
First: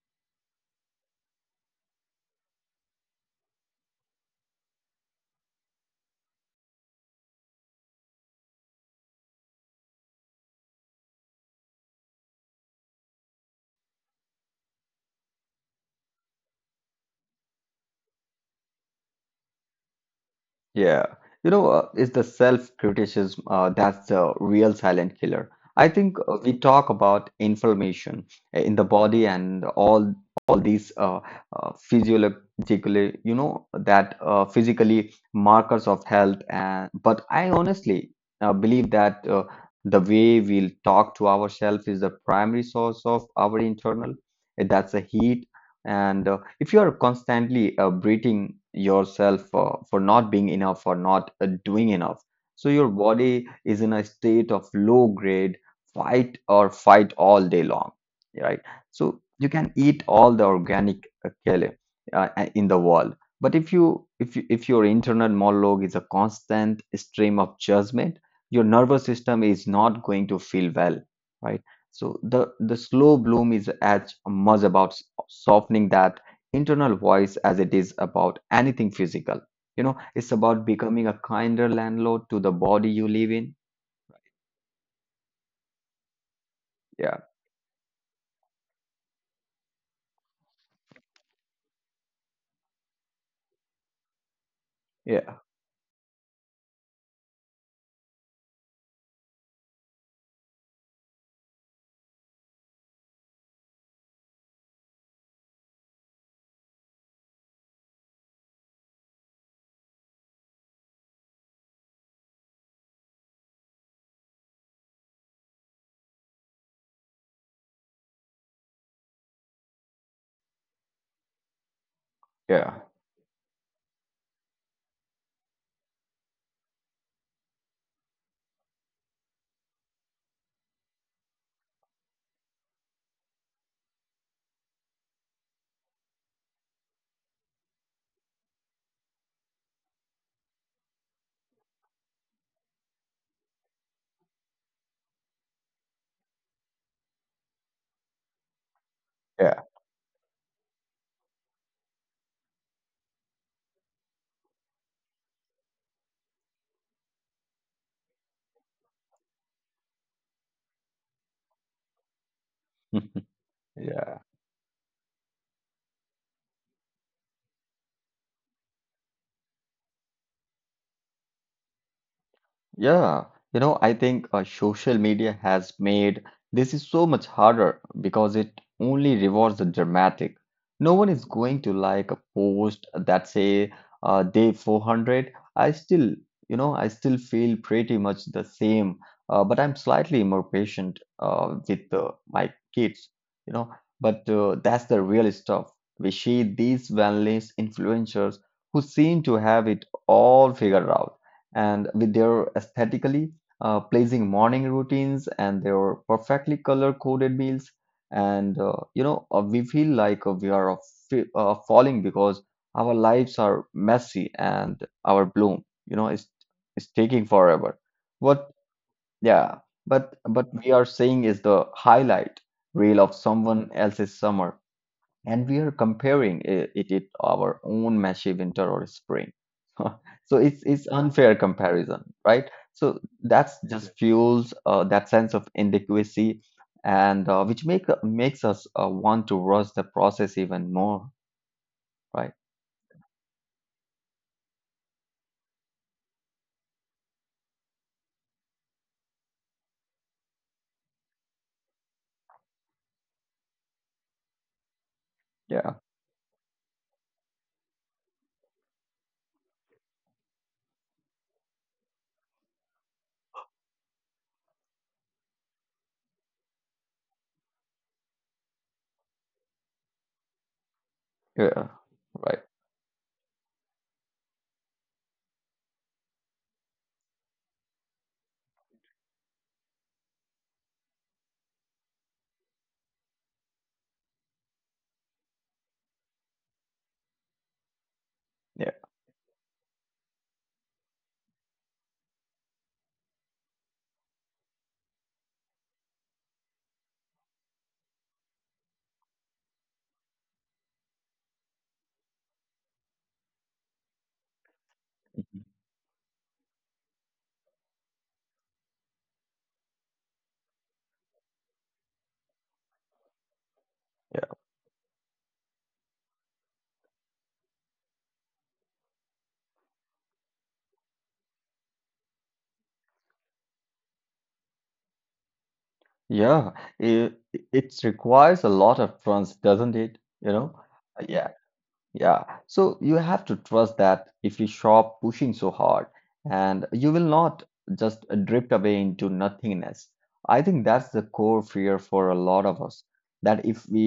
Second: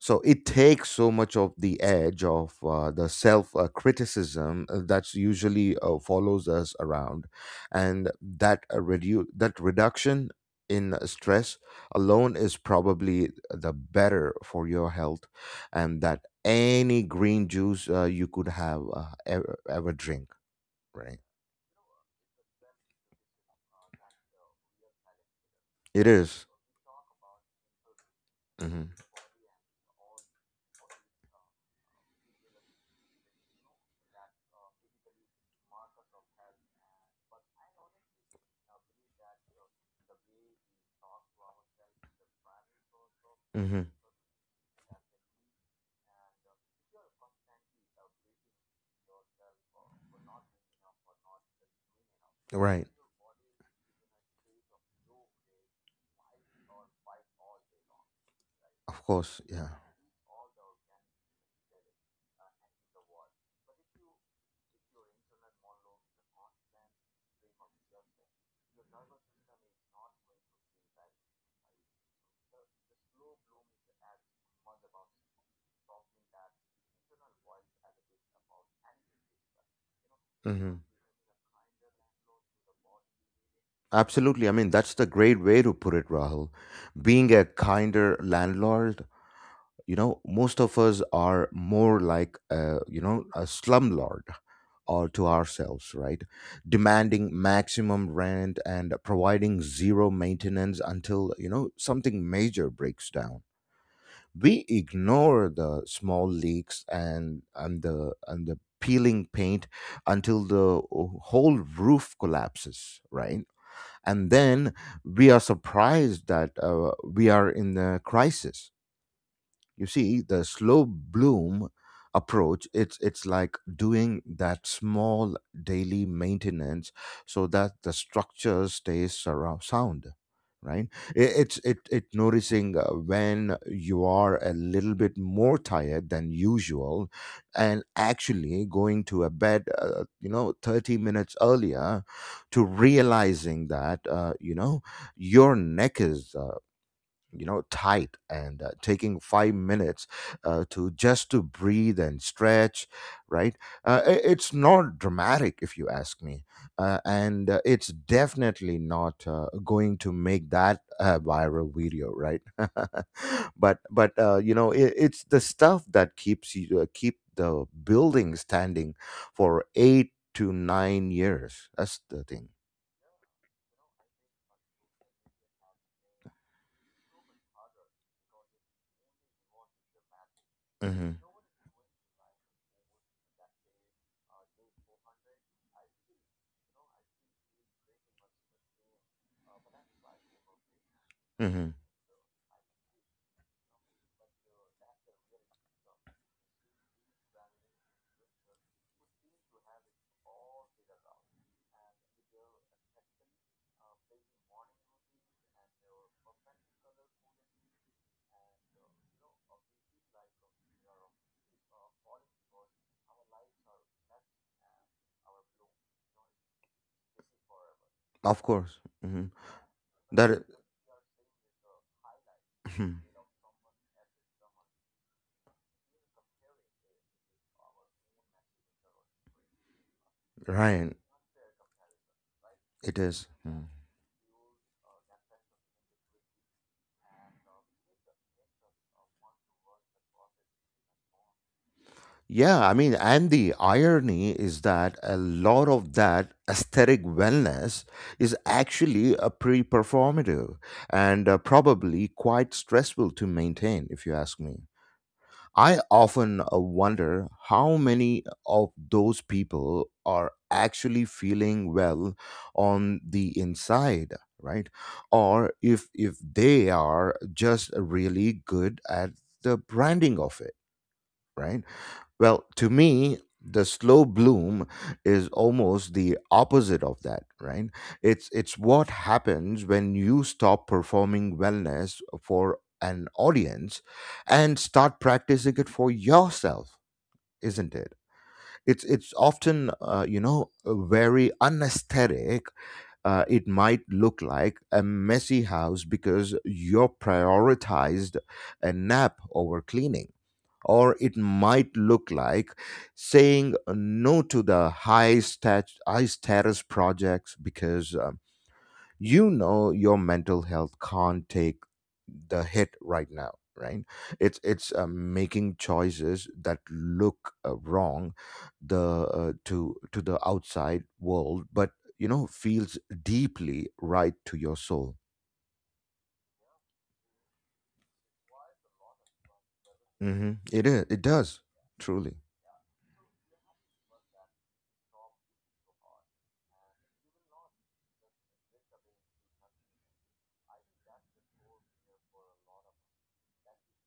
Speaker 1: So it takes so much of the edge of the self criticism that's usually follows us around. And that that reduction in stress alone is probably the better for your health, and that any green juice you could have ever drink,
Speaker 2: Yeah,
Speaker 1: right?
Speaker 2: you know, it's the self-criticism that's the real silent killer. I
Speaker 1: It
Speaker 2: think
Speaker 1: is.
Speaker 2: we talk about inflammation, in the
Speaker 1: Mm-hmm.
Speaker 2: body and all these physiologically, you know, that physically markers of health. And but I honestly believe that the way we'll talk to ourselves is the primary source of our
Speaker 1: Mm-hmm.
Speaker 2: internal. That's the heat. And if you are constantly breathing yourself for not being enough or not doing enough, so
Speaker 1: Right,
Speaker 2: your body is in a state of low grade fight or fight all day long, right?
Speaker 1: of
Speaker 2: So
Speaker 1: course,
Speaker 2: you
Speaker 1: yeah.
Speaker 2: can eat all the organic kale in the world, but if you if your internal monologue is a constant stream of judgment, your nervous system is not going to feel well, right? So the slow bloom is as much about softening that internal voice as it is about anything physical. You know, it's about
Speaker 1: Mm-hmm.
Speaker 2: becoming a kinder landlord to the body you live in.
Speaker 1: Absolutely. I mean, that's the great way to put it, Rahul.
Speaker 2: Yeah,
Speaker 1: Being a kinder landlord, you know, most of us are more like, a, you know, a slumlord or to
Speaker 2: yeah,
Speaker 1: ourselves, right? Demanding maximum rent and providing zero maintenance until, you know, something major breaks down. We ignore the small leaks and, and the peeling paint until the whole roof collapses, right? And then we are surprised that we are in a crisis. You see, the slow bloom approach,
Speaker 2: yeah,
Speaker 1: it's like doing that small daily maintenance so that the structure stays surround sound, right? It, it's it it noticing when you are a little bit more tired than usual, and actually going to a bed, 30 minutes earlier, to realizing that you know your neck is you know tight, and taking five
Speaker 2: yeah,
Speaker 1: minutes to just to breathe and stretch, right? It's not dramatic if you ask me, and it's definitely not going to make that viral video, right? But
Speaker 2: yeah.
Speaker 1: you know it's the stuff that keeps you keep the building standing for 8 to 9 years, that's the thing.
Speaker 2: Yeah, you know, I think social media has made this is so much harder because it only rewards the dramatic. No one
Speaker 1: Hmm.
Speaker 2: is going to like a post that say, day 400. I still, you know, I still feel pretty much the same, but I'm slightly more patient
Speaker 1: Hmm.
Speaker 2: with my kids, you know. But that's the real stuff. We see these wellness influencers who seem to have it all figured out, and with their aesthetically pleasing morning routines and their perfectly color coded meals, and you know we feel like we are falling because our lives are messy and our bloom you know is taking forever.
Speaker 1: Of
Speaker 2: What?
Speaker 1: course. Hmm.
Speaker 2: Yeah,
Speaker 1: That.
Speaker 2: but we are saying is the highlight
Speaker 1: i-
Speaker 2: reel of someone else's summer, and we are comparing it with our own messy winter or spring. So it's
Speaker 1: right.
Speaker 2: unfair comparison, right? So
Speaker 1: It is.
Speaker 2: that's
Speaker 1: Mm.
Speaker 2: just fuels that sense of inadequacy, and which makes us want to rush the process even more, right?
Speaker 1: Yeah, I mean, and the irony is that a lot of that aesthetic wellness is actually a pre performative and probably quite stressful to maintain, if you ask me.
Speaker 2: Yeah.
Speaker 1: I often wonder how many of those people are actually feeling well on the inside, right? Or if they are just really good at the branding of it, right?
Speaker 2: Yeah, right.
Speaker 1: Well, to me, the slow bloom is almost the opposite of that, right? It's what happens when you stop performing wellness for an audience and start practicing it for yourself, isn't it?
Speaker 2: Yeah.
Speaker 1: It's often very unesthetic. It might look like a messy house because you prioritized a nap over cleaning, or it might look like saying no to the high status projects because you know your mental health can't take the hit right now, right?
Speaker 2: Yeah.
Speaker 1: It's making choices that look wrong the to the outside world, but you know feels deeply right to your soul.
Speaker 2: Yeah. It it, requires a lot of trust, doesn't it, you
Speaker 1: Mm-hmm.
Speaker 2: know?
Speaker 1: It is, it
Speaker 2: Yeah.
Speaker 1: does truly.
Speaker 2: Yeah, so you have to trust that if you stop pushing so hard, and you will not just drift away into nothingness. I think that's the core fear for a lot of us, that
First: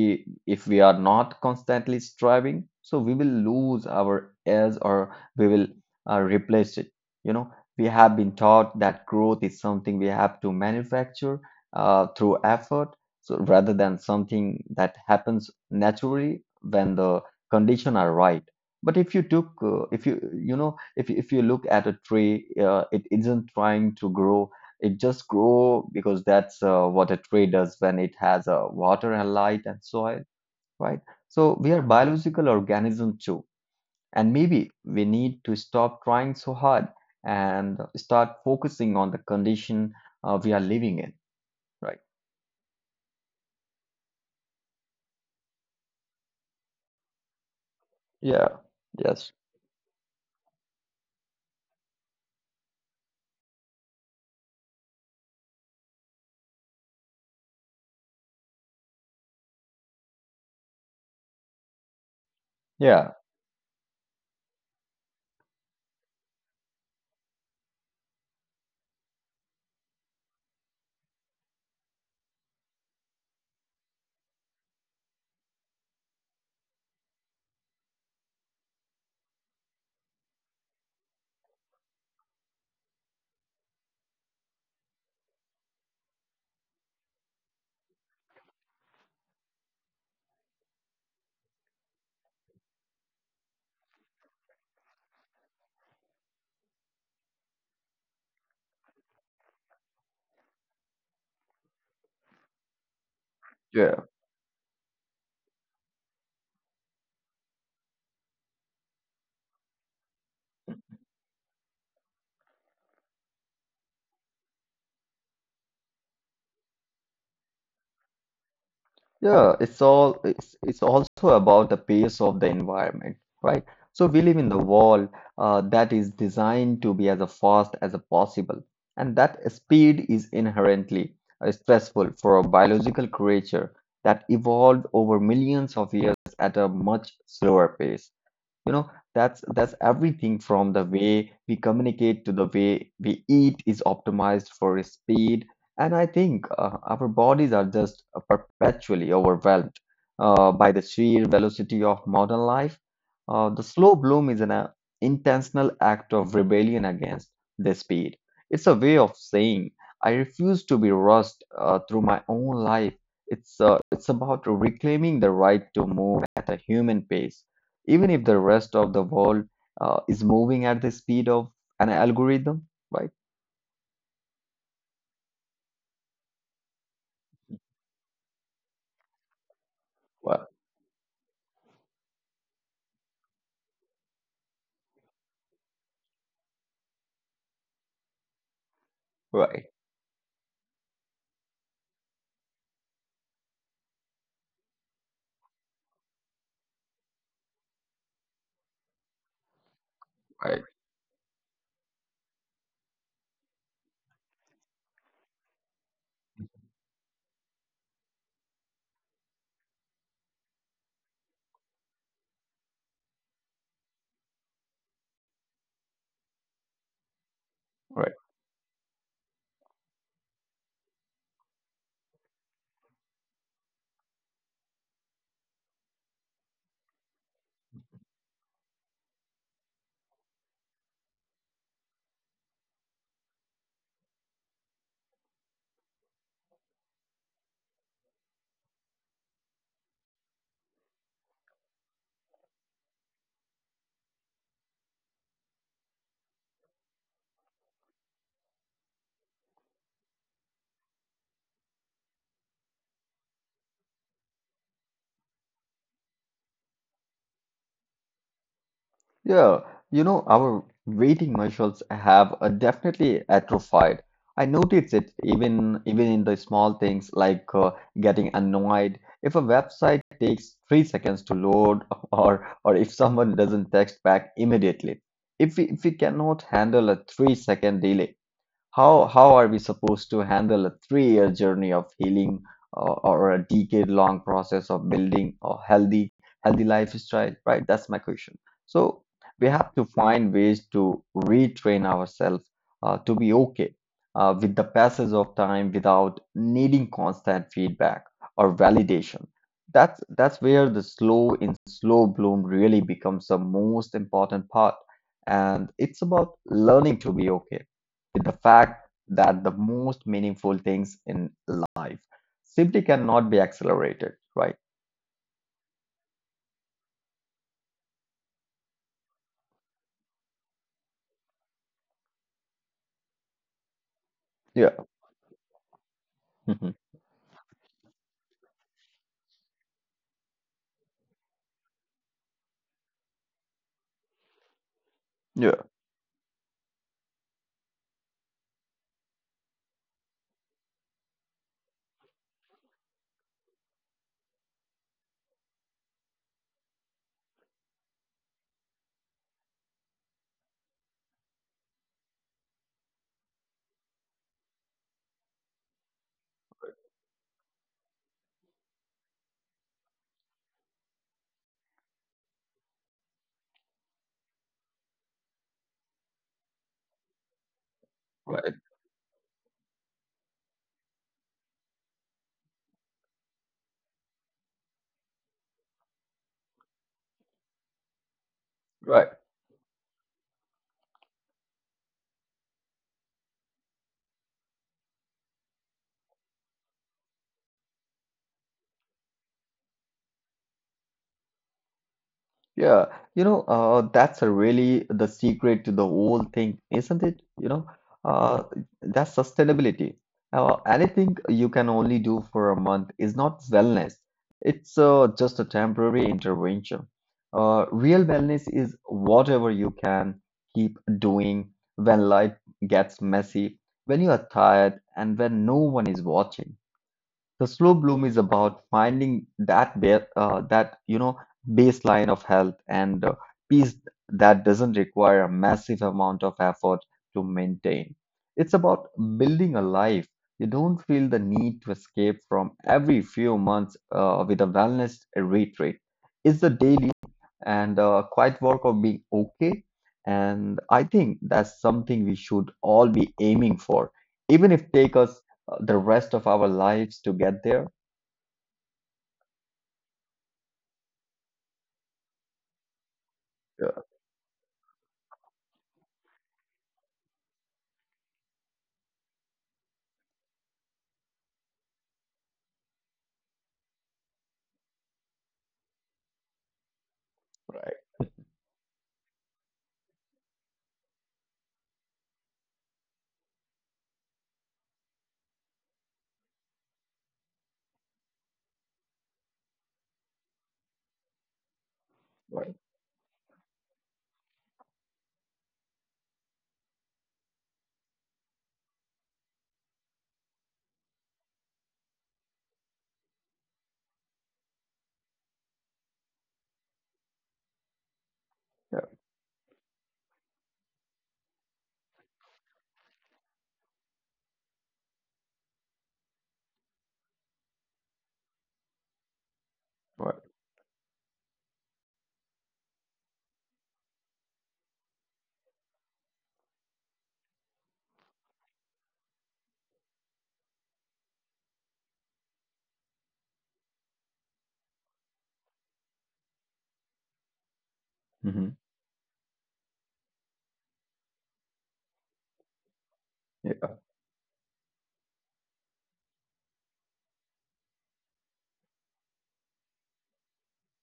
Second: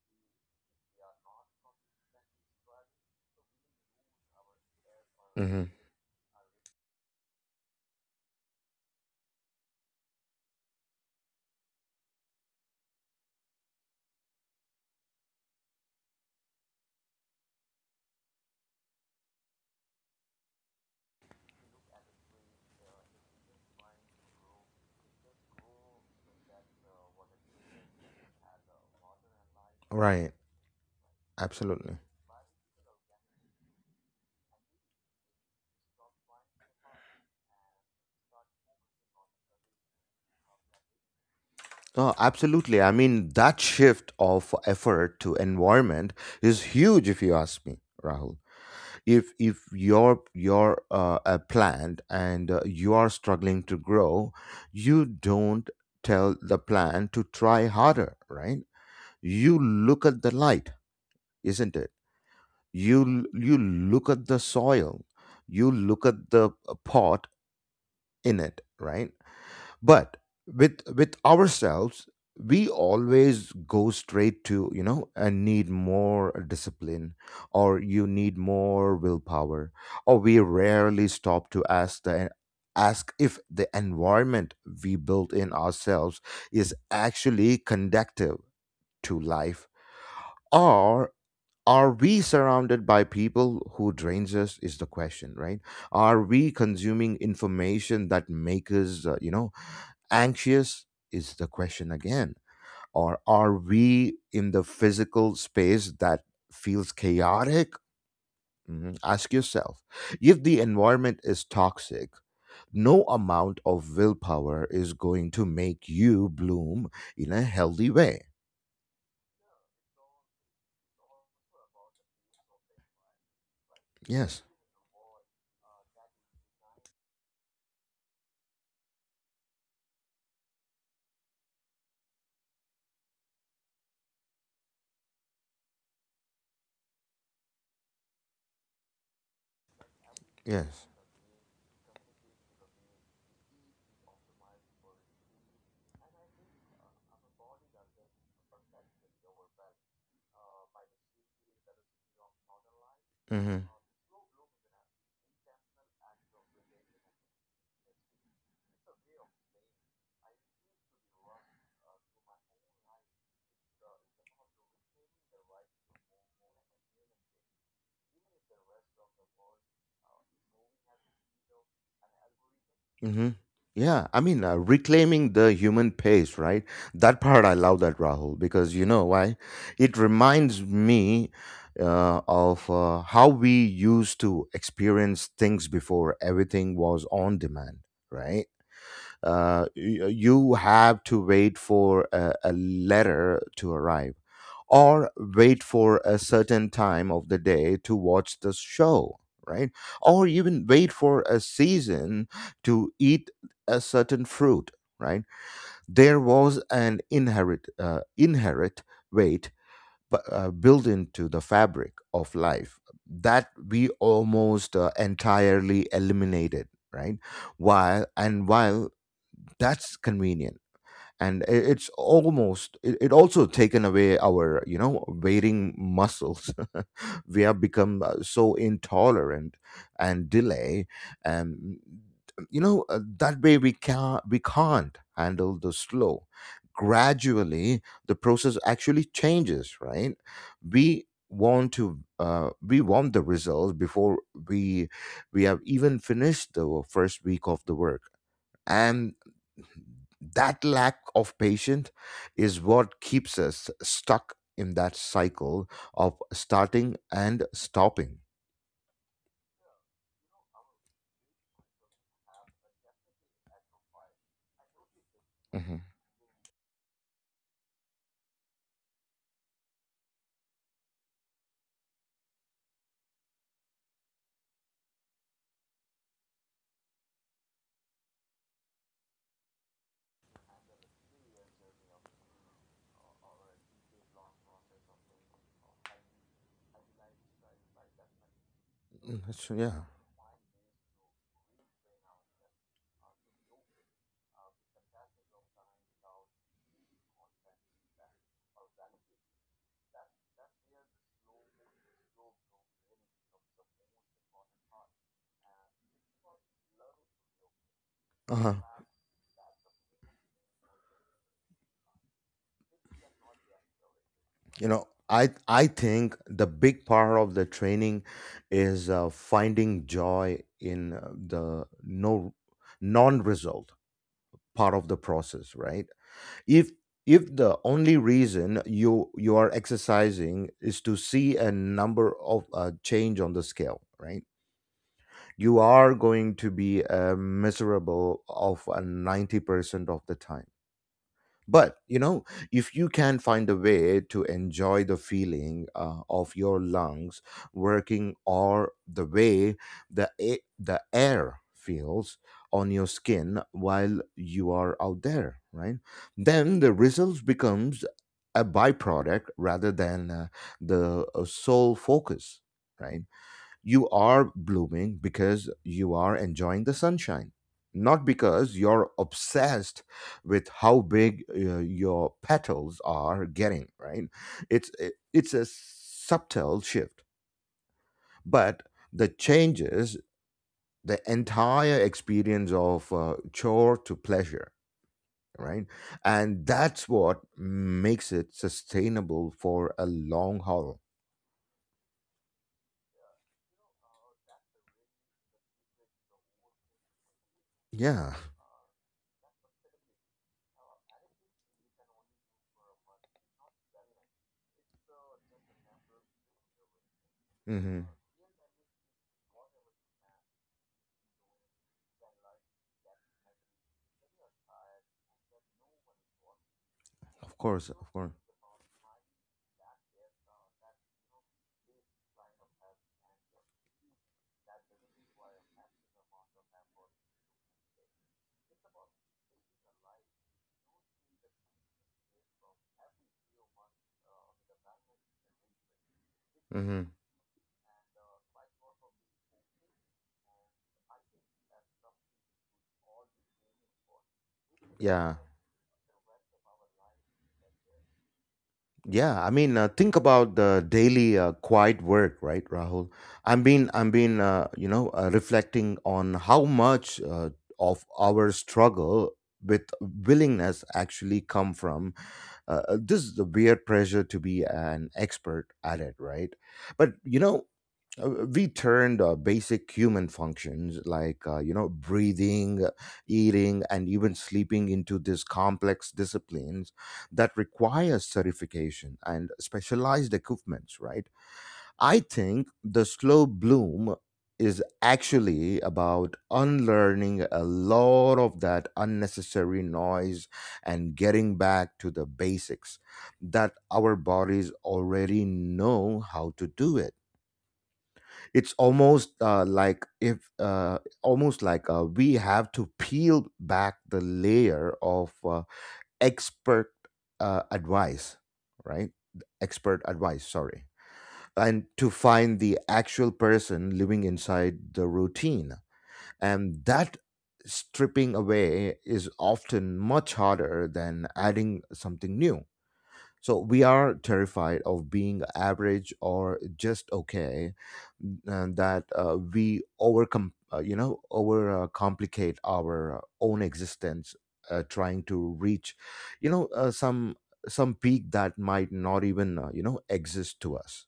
Speaker 2: if we are not constantly striving, so we will lose our edge, or we
Speaker 1: Mm-hmm.
Speaker 2: will replace it. You know, we have been taught that growth is something we have to manufacture through effort, so rather than something that happens naturally when the condition are right. But if you took if you you know if you look at a tree, it isn't trying to grow. It just grow because that's what a tree does when it has water and light and soil,
Speaker 1: Right,
Speaker 2: right? So we are
Speaker 1: absolutely.
Speaker 2: biological organism too, and maybe we need to stop trying so hard and start focusing on the condition we are living in, right?
Speaker 1: Oh, absolutely. I mean, that shift of effort to environment is huge, if you ask me, Rahul.
Speaker 2: Yeah. Yes.
Speaker 1: If you're a plant and you are struggling to grow, you don't tell the plant to try harder, right? You look at the light, isn't it?
Speaker 2: Yeah.
Speaker 1: You look at the soil, you look at the pot in it, right? But with ourselves we always go straight to you know and need more discipline, or you need more willpower, or we rarely stop to ask the ask if the environment we built in ourselves is actually conductive to life. Or are we surrounded by people who drains us, is the question, right? Are we consuming information that make us you know anxious, is the question again? Or are
Speaker 2: Yeah.
Speaker 1: we in the physical space that feels chaotic? Mhm. Ask yourself, if the environment is toxic no amount of willpower is going to make you bloom in a healthy way.
Speaker 2: Yeah, it's all it's also about the pace of the environment, right? So we live
Speaker 1: Yes,
Speaker 2: in the world that is designed to be as fast as possible, and that speed is inherently stressful for a biological creature that evolved over millions of years at a much slower pace, you know. That's everything from the
Speaker 1: yes.
Speaker 2: way we communicate to the way we eat is optimized for speed. And I think our bodies are just perpetually overwhelmed by the sheer velocity of modern life. The
Speaker 1: Mm-hmm.
Speaker 2: slow bloom is an intentional act of rebellion against the speed. It's a way of saying I refuse to be rushed through my own life. It's about reclaiming the right to move at a human pace, even if the rest of the world is moving at the speed of an algorithm, right?
Speaker 1: Mm-hmm. Yeah, I mean, reclaiming the human pace, right? That part, I love that, Rahul, because you know why? It
Speaker 2: Right,
Speaker 1: reminds me of how we used to experience things before everything was on demand, right?
Speaker 2: right,
Speaker 1: You have to wait for a letter to arrive, or wait for a certain time of the day to watch the show, right? Or
Speaker 2: right,
Speaker 1: even wait for a season to eat a certain fruit, right? There was an inherent weight built into the fabric of life that we almost entirely eliminated, right? While
Speaker 2: right.
Speaker 1: and while that's convenient, and it's almost it also taken away our you know waiting muscles. We have become so intolerant and delay and you know that way we can't handle the slow, gradually the process actually changes, right? We want the results before we we have even finished the first week of the work, and that lack of patience is what keeps us stuck in that cycle of starting and stopping.
Speaker 2: Yeah, you know, our waiting muscles have definitely atrophied. I notice it
Speaker 1: Mhm.
Speaker 2: even in the small things, like getting annoyed if a website takes 3 seconds to load, or if someone doesn't text back immediately. If we cannot handle a 3 second delay, how are we supposed to handle a 3-year journey of healing, or a decade-long process of building a healthy, healthy lifestyle, right? That's my question. So
Speaker 1: Mm,
Speaker 2: we
Speaker 1: that's,
Speaker 2: have to
Speaker 1: yeah.
Speaker 2: find ways to retrain ourselves to be okay with the passage of time without needing constant feedback or validation. That's where the slow in slow bloom really becomes the most important part. And it's about learning to be okay with the
Speaker 1: Uh-huh.
Speaker 2: fact that the most meaningful things in life simply cannot be accelerated, right?
Speaker 1: I think the big part of the training is finding joy in the no non result
Speaker 2: Yeah.
Speaker 1: part of the process, right?
Speaker 2: Mhm.
Speaker 1: If if the only reason you are exercising is to see a number of change on the scale, right? You
Speaker 2: Yeah.
Speaker 1: are going to be miserable of 90% of the time. But you know, if you can find a way to enjoy the feeling of your lungs working, or the way the air feels on your skin while you are out there, right? Then the results becomes a byproduct rather than the sole focus, right? You are blooming because you are enjoying the sunshine, not because
Speaker 2: Right,
Speaker 1: you're obsessed with how big your petals are getting, right? It's a subtle shift, but the
Speaker 2: right.
Speaker 1: changes the entire experience of chore to pleasure, right? And that's what makes it sustainable for a long haul.
Speaker 2: Yeah, you know, that's a really the secret to the whole thing, isn't it? You know,
Speaker 1: Yeah.
Speaker 2: uh, that's sustainability. Anything you can only do for a month is not wellness. It's just a temporary intervention.
Speaker 1: hmm
Speaker 2: Real wellness is whatever you can keep doing when life gets messy, when you are tired, and when no one is watching.
Speaker 1: of
Speaker 2: The
Speaker 1: course,
Speaker 2: slow
Speaker 1: of
Speaker 2: bloom
Speaker 1: course.
Speaker 2: is about finding that that you know baseline of health and peace that doesn't require a massive amount of effort to maintain. It's about building a life you don't feel the need to escape from every few months with a wellness retreat. It's the
Speaker 1: hmm
Speaker 2: daily and quiet work of being okay. And I think that's something we should all be aiming for, even if take
Speaker 1: yeah.
Speaker 2: us the rest of our lives to get there.
Speaker 1: Yeah, I mean, think about the daily quiet work, right, Rahul? I'm been,
Speaker 2: Yeah,
Speaker 1: I'm been, uh, you know, uh, reflecting on how much of our struggle with willingness actually come from this is the weird pressure to be an expert at it, right? But you know,
Speaker 2: right,
Speaker 1: we turned basic human functions like you know breathing, eating and even sleeping into these complex disciplines that require certification and specialized equipments, right? I think
Speaker 2: right,
Speaker 1: the slow bloom is actually about unlearning a lot of that unnecessary noise and getting back to the basics that our bodies already know how to do it. It's
Speaker 2: yeah,
Speaker 1: almost like if almost like we have to peel back the layer of expert uh, advice right expert
Speaker 2: right.
Speaker 1: advice sorry, and to find the actual person living inside the routine. And that stripping away is often much harder than adding something new. So we are terrified of being average or just okay, and
Speaker 2: Hmm.
Speaker 1: that we overcome, over complicate our own
Speaker 2: Yeah.
Speaker 1: existence, trying to reach, you know, uh, some some peak that might not even, exist to us.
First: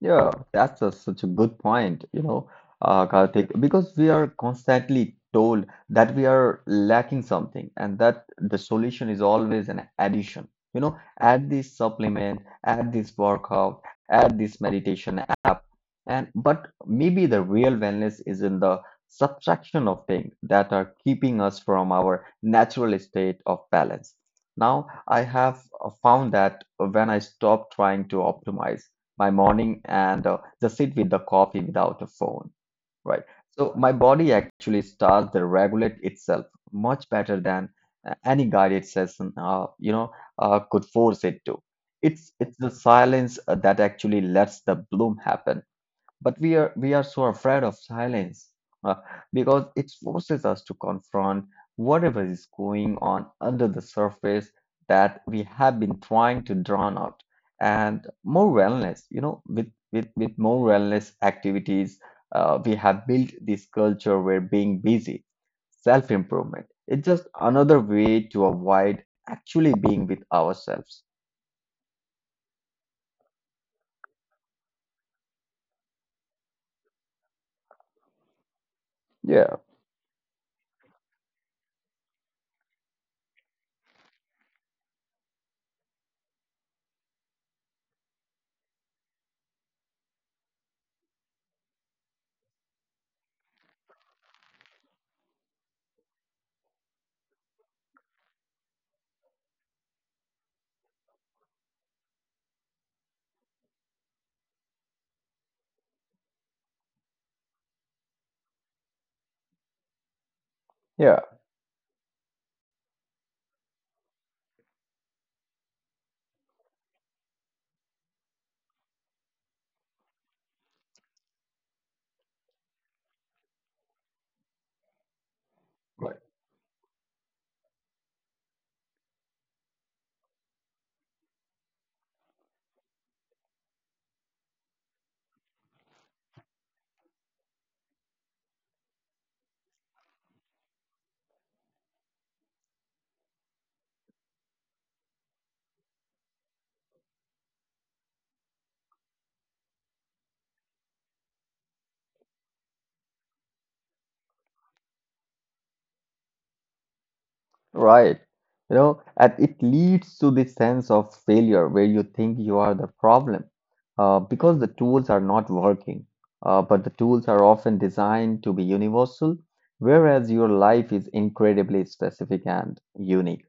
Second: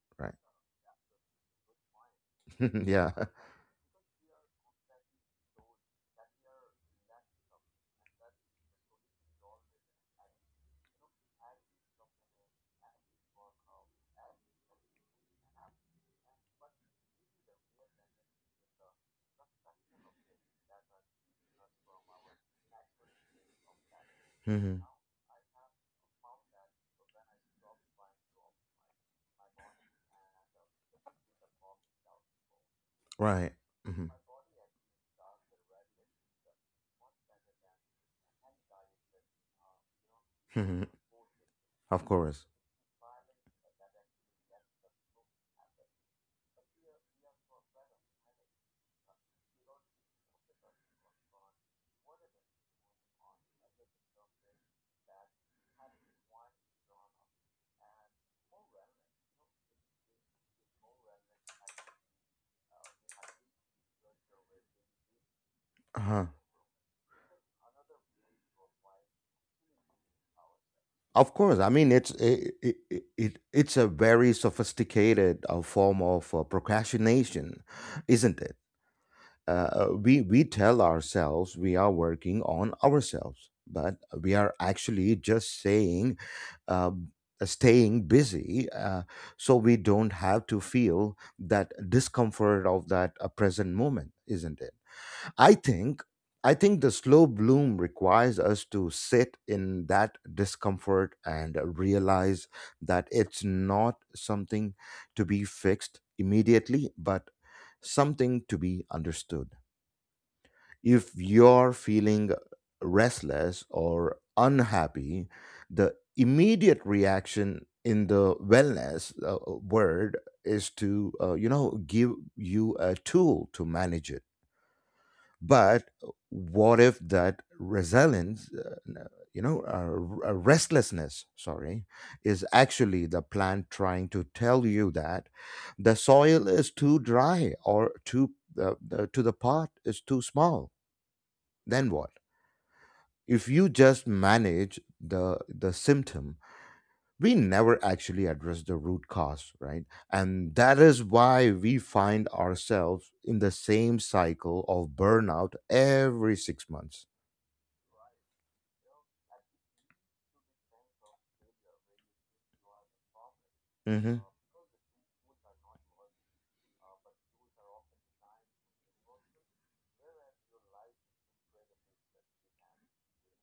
Speaker 2: Yeah,
Speaker 1: Right?
Speaker 2: that's a, such a good point, you know,
Speaker 1: Yeah.
Speaker 2: Karthik, because we are constantly told that we are lacking something and that the solution is always an addition. You know, add this supplement, add this workout, add this meditation app. And but maybe the real wellness is in the subtraction of things that are keeping us from our natural state of balance.
Speaker 1: hmm
Speaker 2: Now, I have found that when I stop trying to optimize, my morning and just sit with the coffee without a phone, right?
Speaker 1: Right.
Speaker 2: So my
Speaker 1: hmm
Speaker 2: body actually starts to regulate itself much better than any guided session, you know, could
Speaker 1: hmm
Speaker 2: force it to.
Speaker 1: Of course.
Speaker 2: It's the silence that actually lets the bloom happen. But we are so afraid of silence uh, because it forces us to confront whatever is going on under the surface that we have been trying to drown out. And more wellness, you know, with more wellness activities, we have built this culture where being busy,
Speaker 1: Uh
Speaker 2: self
Speaker 1: huh.
Speaker 2: improvement, it's just another way to avoid actually being with ourselves.
Speaker 1: Of course, I mean it's it, it, it it- it's a very sophisticated form of procrastination, isn't it?
Speaker 2: Yeah,
Speaker 1: We tell ourselves we are working on ourselves, but we are actually just saying, uh, staying busy, so we don't have to feel that discomfort of that present moment, isn't it? I think I think the slow bloom requires us to sit in that discomfort and realize that it's not something to be fixed immediately, but something to be understood. If
Speaker 2: yeah,
Speaker 1: you're feeling restless or unhappy, the immediate reaction in the wellness word is to, you know, give you a tool to manage it, but
Speaker 2: right.
Speaker 1: what if that resilience n- you know r- restlessness sorry, is actually the plant trying to tell you that the soil is too dry or too to the pot is too small? Then what if you just manage the symptom, we never actually address the root cause, right? And that is why we find ourselves in the same cycle of burnout every 6 months.
Speaker 2: Right. You know, and it leads to this sense of failure where you think you are the problem
Speaker 1: Mm-hmm.
Speaker 2: because the tools are not working. But the tools are often designed to be universal, whereas your life is incredibly specific and unique.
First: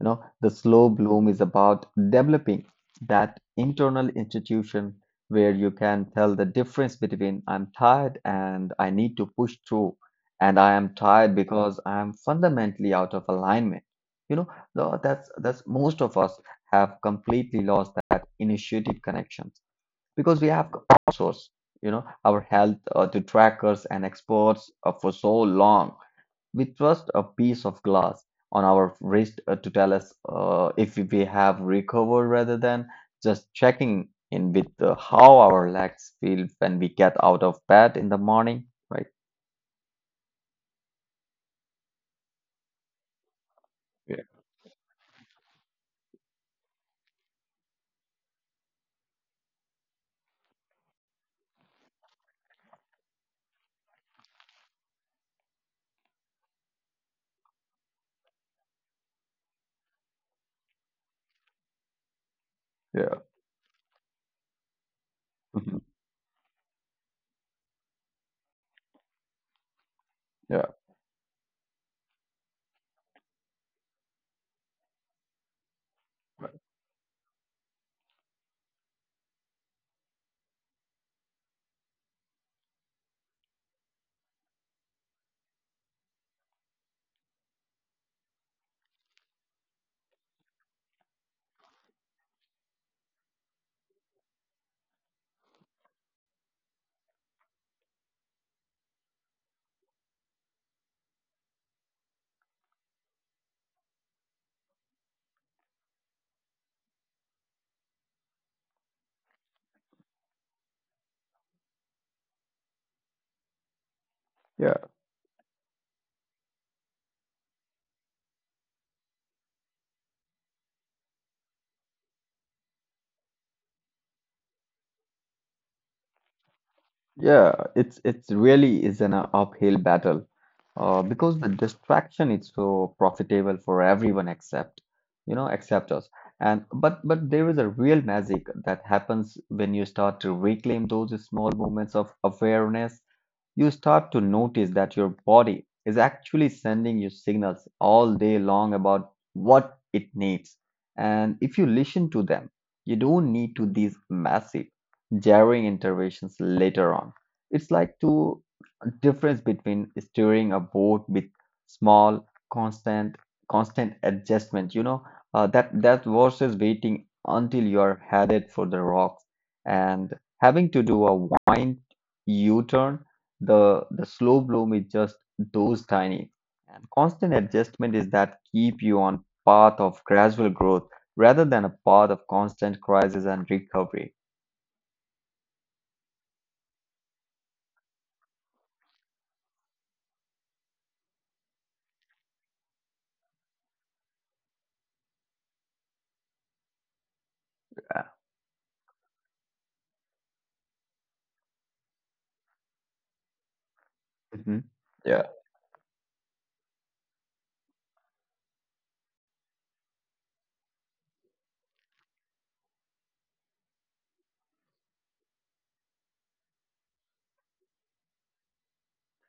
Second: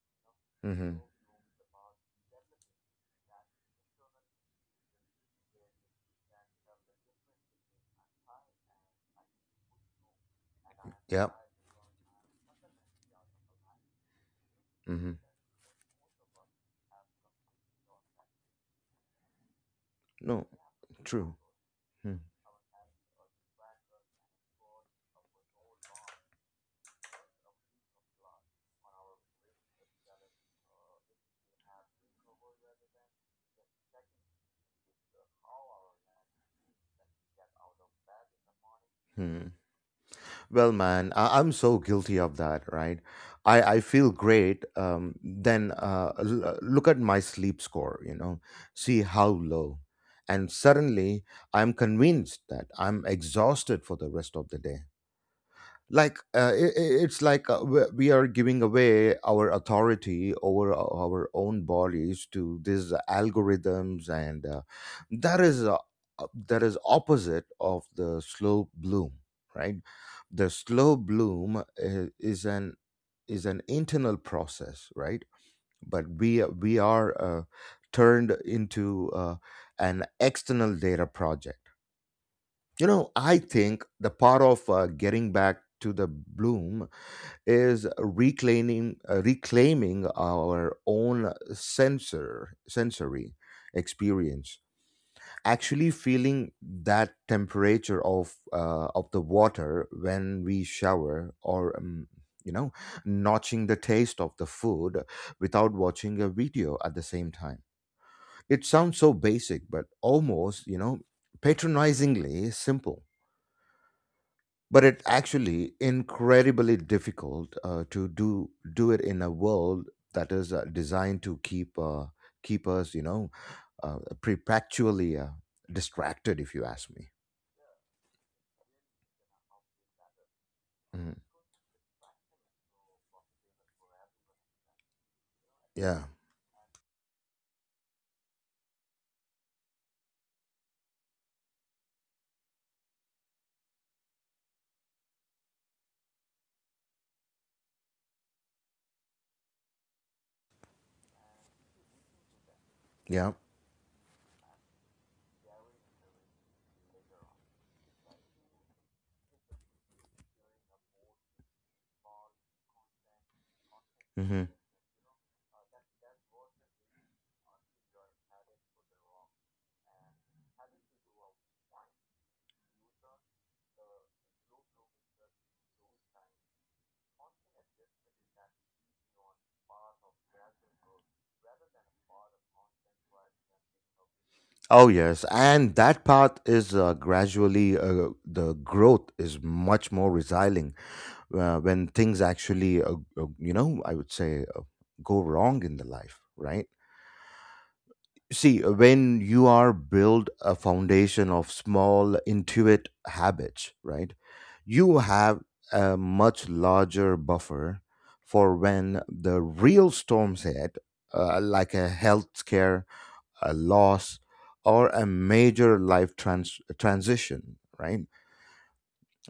Speaker 2: You know, the slow
Speaker 1: Mm-hmm.
Speaker 2: bloom is about developing that internal institution where you can tell the difference between I'm tired and I need to push through, and I am
Speaker 1: Yep.
Speaker 2: tired because I'm fundamentally out of alignment. You know,
Speaker 1: Mm-hmm.
Speaker 2: that's most of us have completely lost that initiative connections, because
Speaker 1: No,
Speaker 2: we have
Speaker 1: true.
Speaker 2: outsourced, you know, our health to trackers and experts for so long. We trust a piece of glass on our wrist to tell us if we have recovered, rather than just checking in with how our legs feel when we get out of bed in the morning, right?
Speaker 1: hmm Well, man, I'm so guilty of that, right? I feel
Speaker 2: Yeah,
Speaker 1: great. Then look at my sleep score, you know, see how low. And suddenly I'm convinced that I'm exhausted for the rest of the day. Like I it's like we are giving away our authority over our own bodies to these
Speaker 2: yeah,
Speaker 1: algorithms, and that is uh, that is opposite of the slow bloom, right? The
Speaker 2: mhm,
Speaker 1: slow bloom is an internal process, right? But we are turned into an external data project. You know, I think the part of getting back to the bloom is reclaiming our own sensory experience, actually feeling that temperature of the water when we shower, or you know notching the taste of the food without watching a video at the same time. It sounds so basic, but almost, you know, patronizingly simple,
Speaker 2: yeah.
Speaker 1: but it's actually incredibly difficult to do it in a world that is designed to keep us, you know, perpetually distracted, if you ask me.
Speaker 2: Yeah, it's really is an uphill battle
Speaker 1: Mhm.
Speaker 2: because the distraction is so profitable for everyone except except us.
Speaker 1: Yeah,
Speaker 2: And but there is a real magic that happens when you start to reclaim those small moments of awareness. You start to notice that your body is actually sending you signals all day long about what it needs. And if you listen to them, you don't
Speaker 1: yeah.
Speaker 2: need to these massive, jarring interventions later on. It's like to difference between steering a boat with small, constant, constant
Speaker 1: hmm
Speaker 2: adjustment. You know that that versus waiting until you are headed for the rocks and having to do a wind U-turn. The slow bloom is just those tiny and constant adjustment is that keep you on path of gradual growth rather than a path of constant crisis and recovery.
Speaker 1: Oh yes, and that path is, gradually the growth is much more resilient when things actually, I would say, go wrong in the life, right?
Speaker 2: Yeah.
Speaker 1: See, when you are build a foundation of small intuit habits, right?
Speaker 2: hmm
Speaker 1: You
Speaker 2: Yeah.
Speaker 1: have a much larger buffer for when the real storms hit, like a health scare, a loss, or a major transition, right?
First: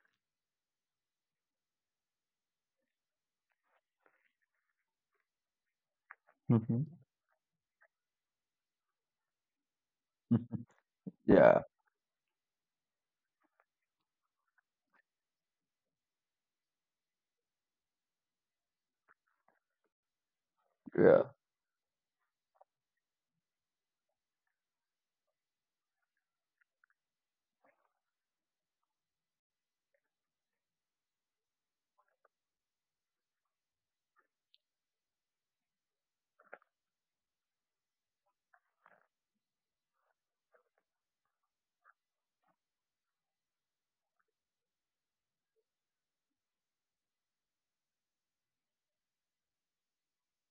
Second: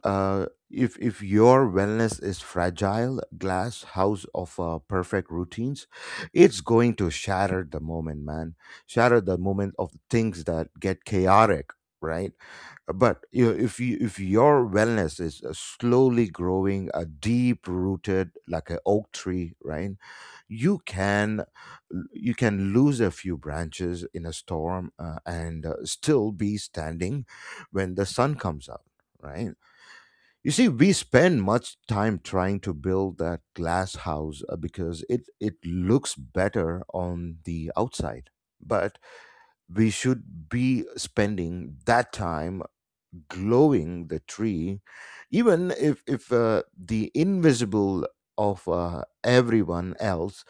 Speaker 1: If your wellness is fragile glass house of perfect routines, it's
Speaker 2: hmm
Speaker 1: going to shatter the moment, man, shatter the moment of things that get
Speaker 2: Yeah.
Speaker 1: chaotic, right? But you know, if you if your wellness is slowly growing a deep rooted like an oak tree, right? You
Speaker 2: Yeah.
Speaker 1: can you can lose a few branches in a storm, and still be standing when the sun comes out, right? You see, we spend much time trying to build that glass house, because it looks better on the outside. But we should be spending that time glowing the tree, even if, the invisible of everyone else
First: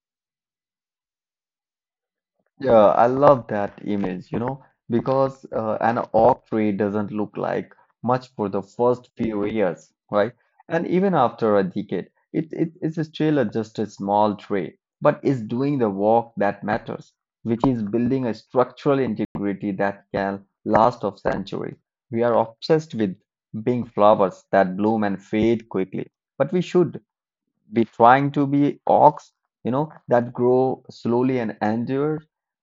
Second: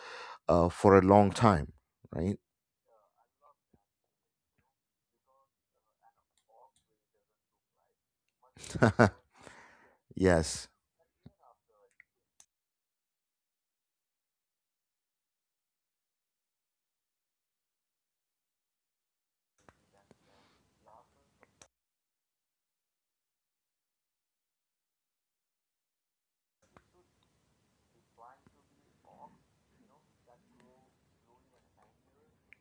Speaker 1: for a long time, right?
Speaker 2: Yeah, I love that image, you know, because an oak tree doesn't look like much for the first few years, right?
Speaker 1: Yes.
Speaker 2: And even after a decade, it's still a, just a small tree, but it's doing the work that matters, which is building a structural integrity that can last of centuries. We are obsessed with being flowers that bloom and fade quickly, but we should be trying to be oaks, you know, that grow slowly and endure.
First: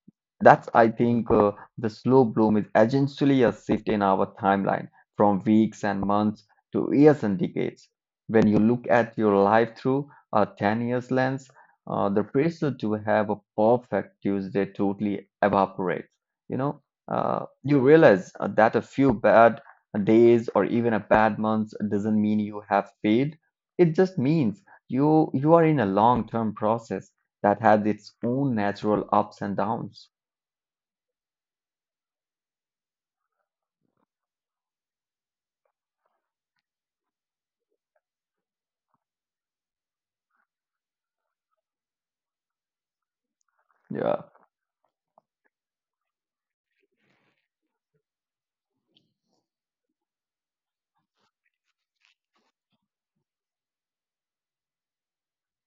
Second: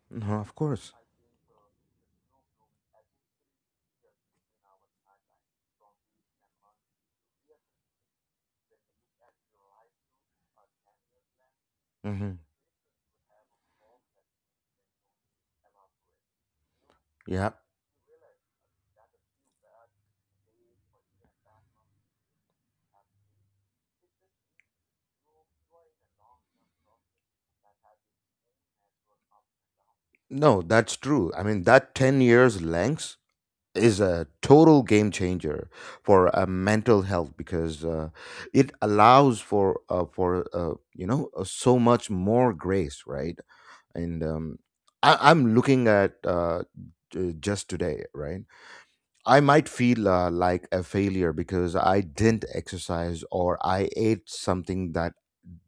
Speaker 1: Mhm, of
Speaker 2: That's, I
Speaker 1: course.
Speaker 2: think, the slow bloom is essentially a shift in our timeline from weeks and months to years and decades. When you look at your life through a 10 years lens, the
Speaker 1: hmm
Speaker 2: pressure to have a perfect Tuesday totally evaporates. You know,
Speaker 1: Yeah.
Speaker 2: you realize that a few bad days or even a bad month doesn't mean you have failed. It just means you are in a long-term process that has its own natural ups and downs.
Speaker 1: No, that's true. I mean, that 10 years length is a total game changer for mental health, because it allows for so much more grace, right?
Speaker 2: Yeah.
Speaker 1: And I'm looking at just today, right? I might feel like a failure because I didn't exercise or I ate something that